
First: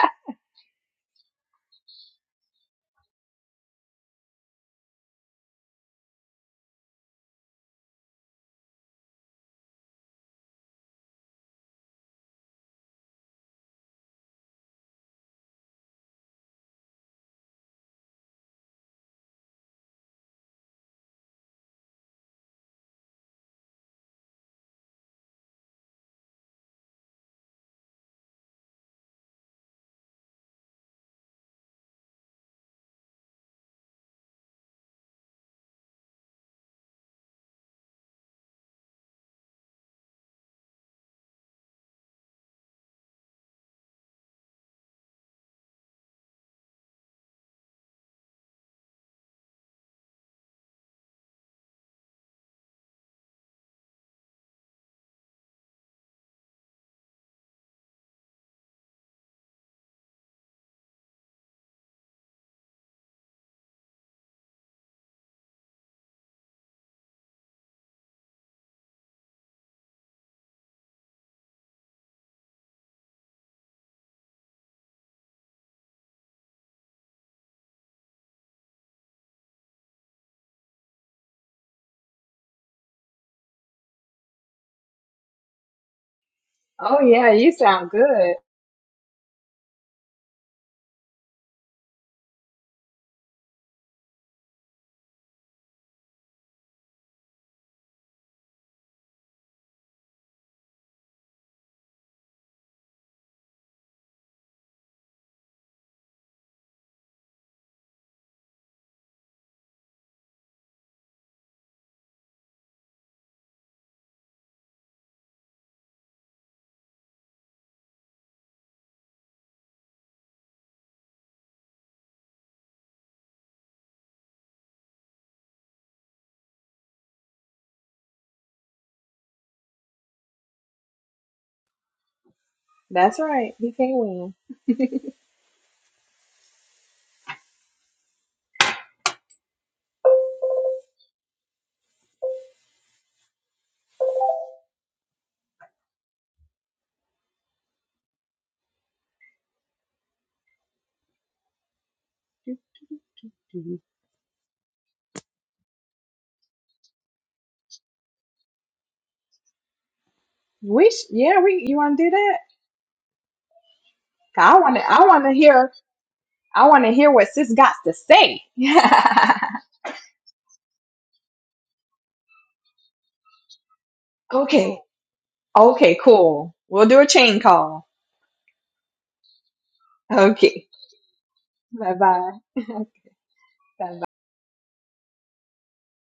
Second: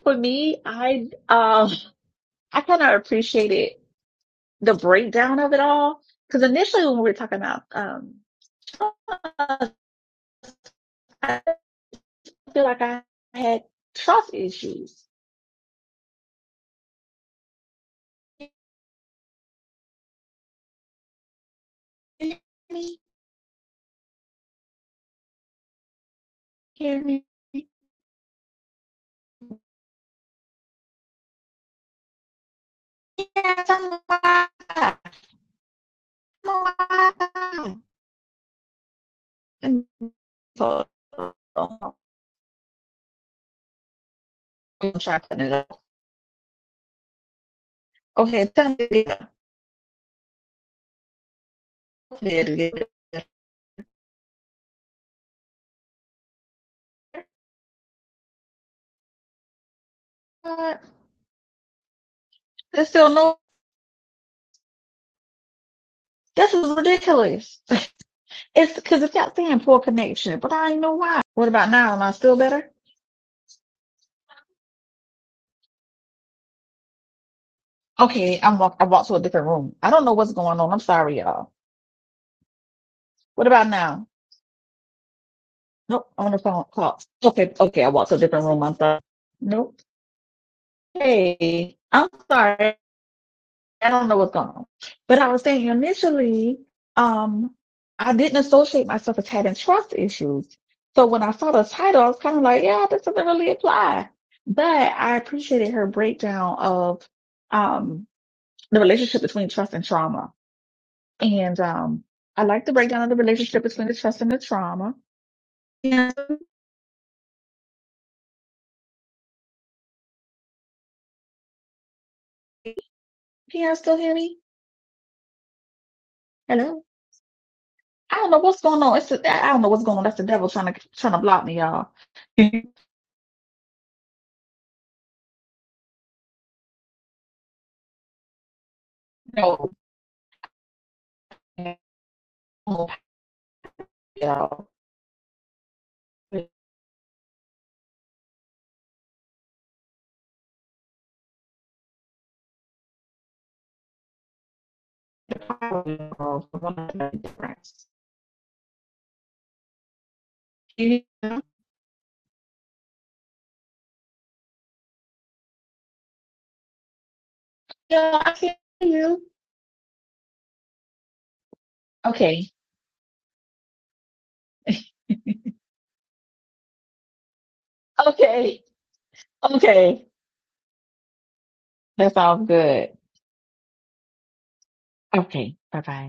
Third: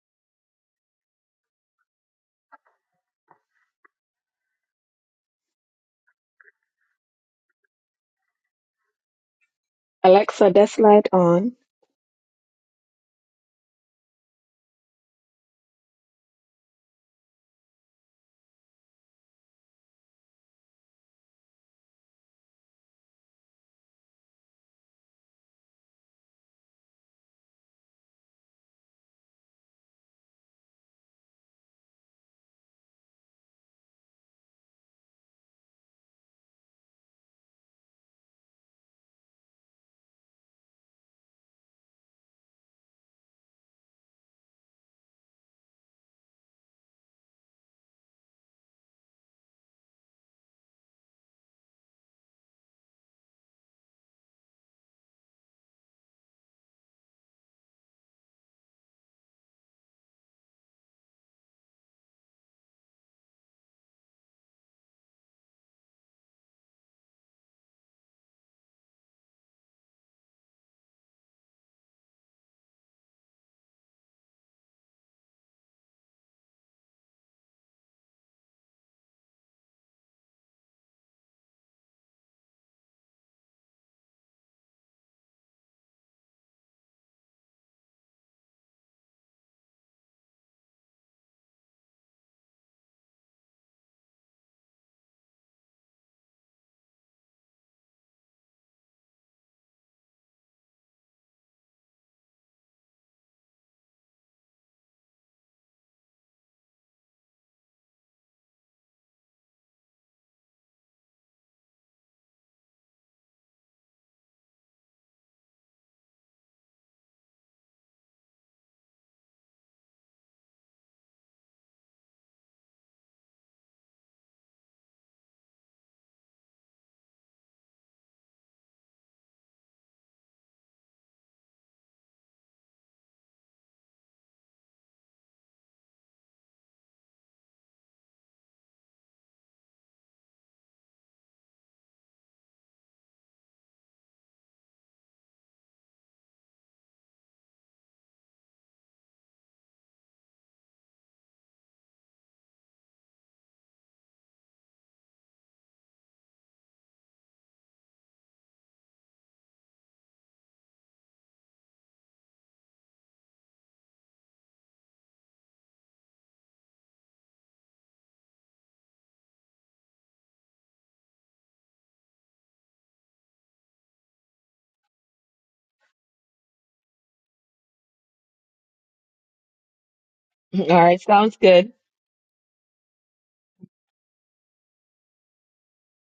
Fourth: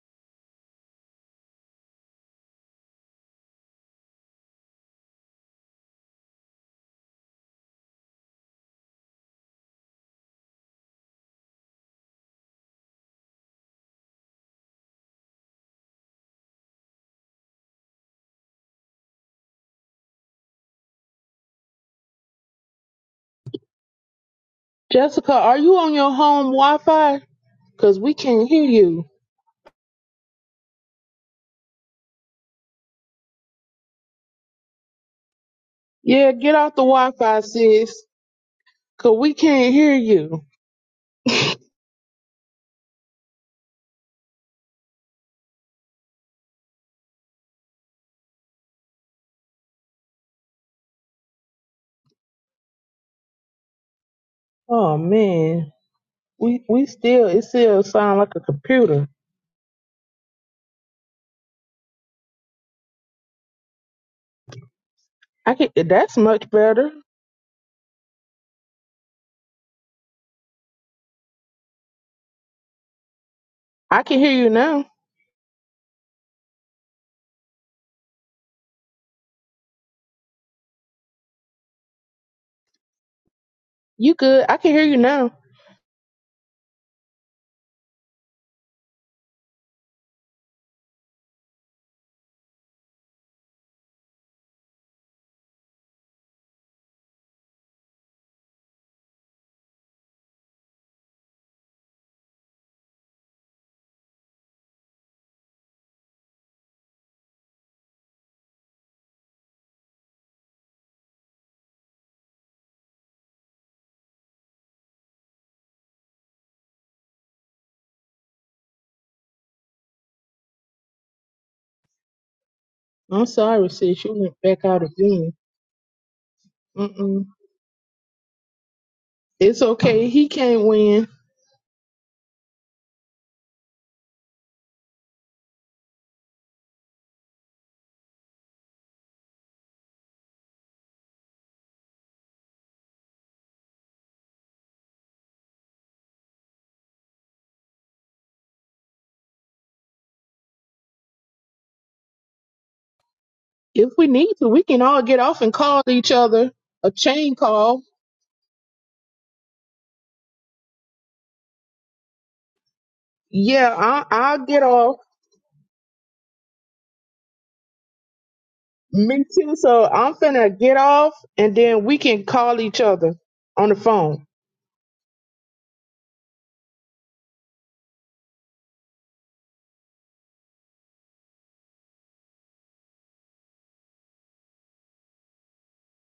S3: for me, I um, I kind of appreciated the breakdown of it all because initially when we were talking about um, trust,
S4: Alexa, desk light
S3: I
S4: on.
S3: feel like I had trust issues. Can you hear me?
S1: Jessica, are you on your home Wi
S3: Hear
S1: Fi?
S3: me?
S1: Because we can't hear you. Yeah, get off the Wi Fi, sis, because we can't hear you.
S3: for Okay, technically, technically,
S1: Oh, man. We, we still, it still sound like a computer.
S3: but there's still no.
S1: I can, that's much
S3: This is
S1: better.
S3: ridiculous. It's because it kept saying poor connection, but I didn't know why. What about now? Am I still better?
S1: I can hear you now.
S3: Okay, I'm walk. I walked to a different room. I don't know what's going on. I'm sorry, y'all. What about now?
S1: You good. I can hear you now.
S3: Nope, I'm on the phone call.
S2: oh yeah, you
S3: Okay, okay, I
S2: sound
S3: walked to a
S2: good.
S3: different room. I'm sorry. Nope. Hey, I'm sorry. I don't know what's going on. But I was saying initially, um, I didn't associate myself as having trust issues. So when I saw the title, I was kind of like, yeah, this doesn't really apply. But I appreciated her breakdown of um, the relationship between trust and trauma. And um, I like the breakdown of the relationship between the trust and the trauma. Can
S1: I'm sorry,
S3: you still
S1: sis.
S3: hear
S1: You went
S3: me?
S1: back out again.
S3: Hello?
S1: Mm-mm.
S3: I don't know what's going on. It's I I
S1: It's
S3: don't know what's going on.
S1: okay.
S3: That's the
S1: He
S3: devil
S1: can't
S3: trying to
S1: win.
S3: trying to block me, y'all.
S2: That's right. He can win.
S3: You know, Yeah. It's
S1: If we need to, we can all get off and call
S3: probably
S1: each other a chain call.
S3: difference.
S2: We sh- yeah we you want to do that?
S1: Yeah, I, I'll
S2: I
S1: get
S2: want to
S1: off.
S2: I want to hear I want to hear what sis got to
S3: Yeah, I
S2: say.
S3: can hear you.
S1: Me too. So I'm finna get off, and then we can
S3: Okay.
S1: call each other on the phone.
S2: okay okay cool. We'll do a chain call.
S3: Okay. Okay.
S2: Okay.
S4: All right, sounds good.
S2: Bye
S3: That
S2: bye.
S3: sounds
S2: Bye
S3: good.
S2: bye.
S3: Okay. Bye bye.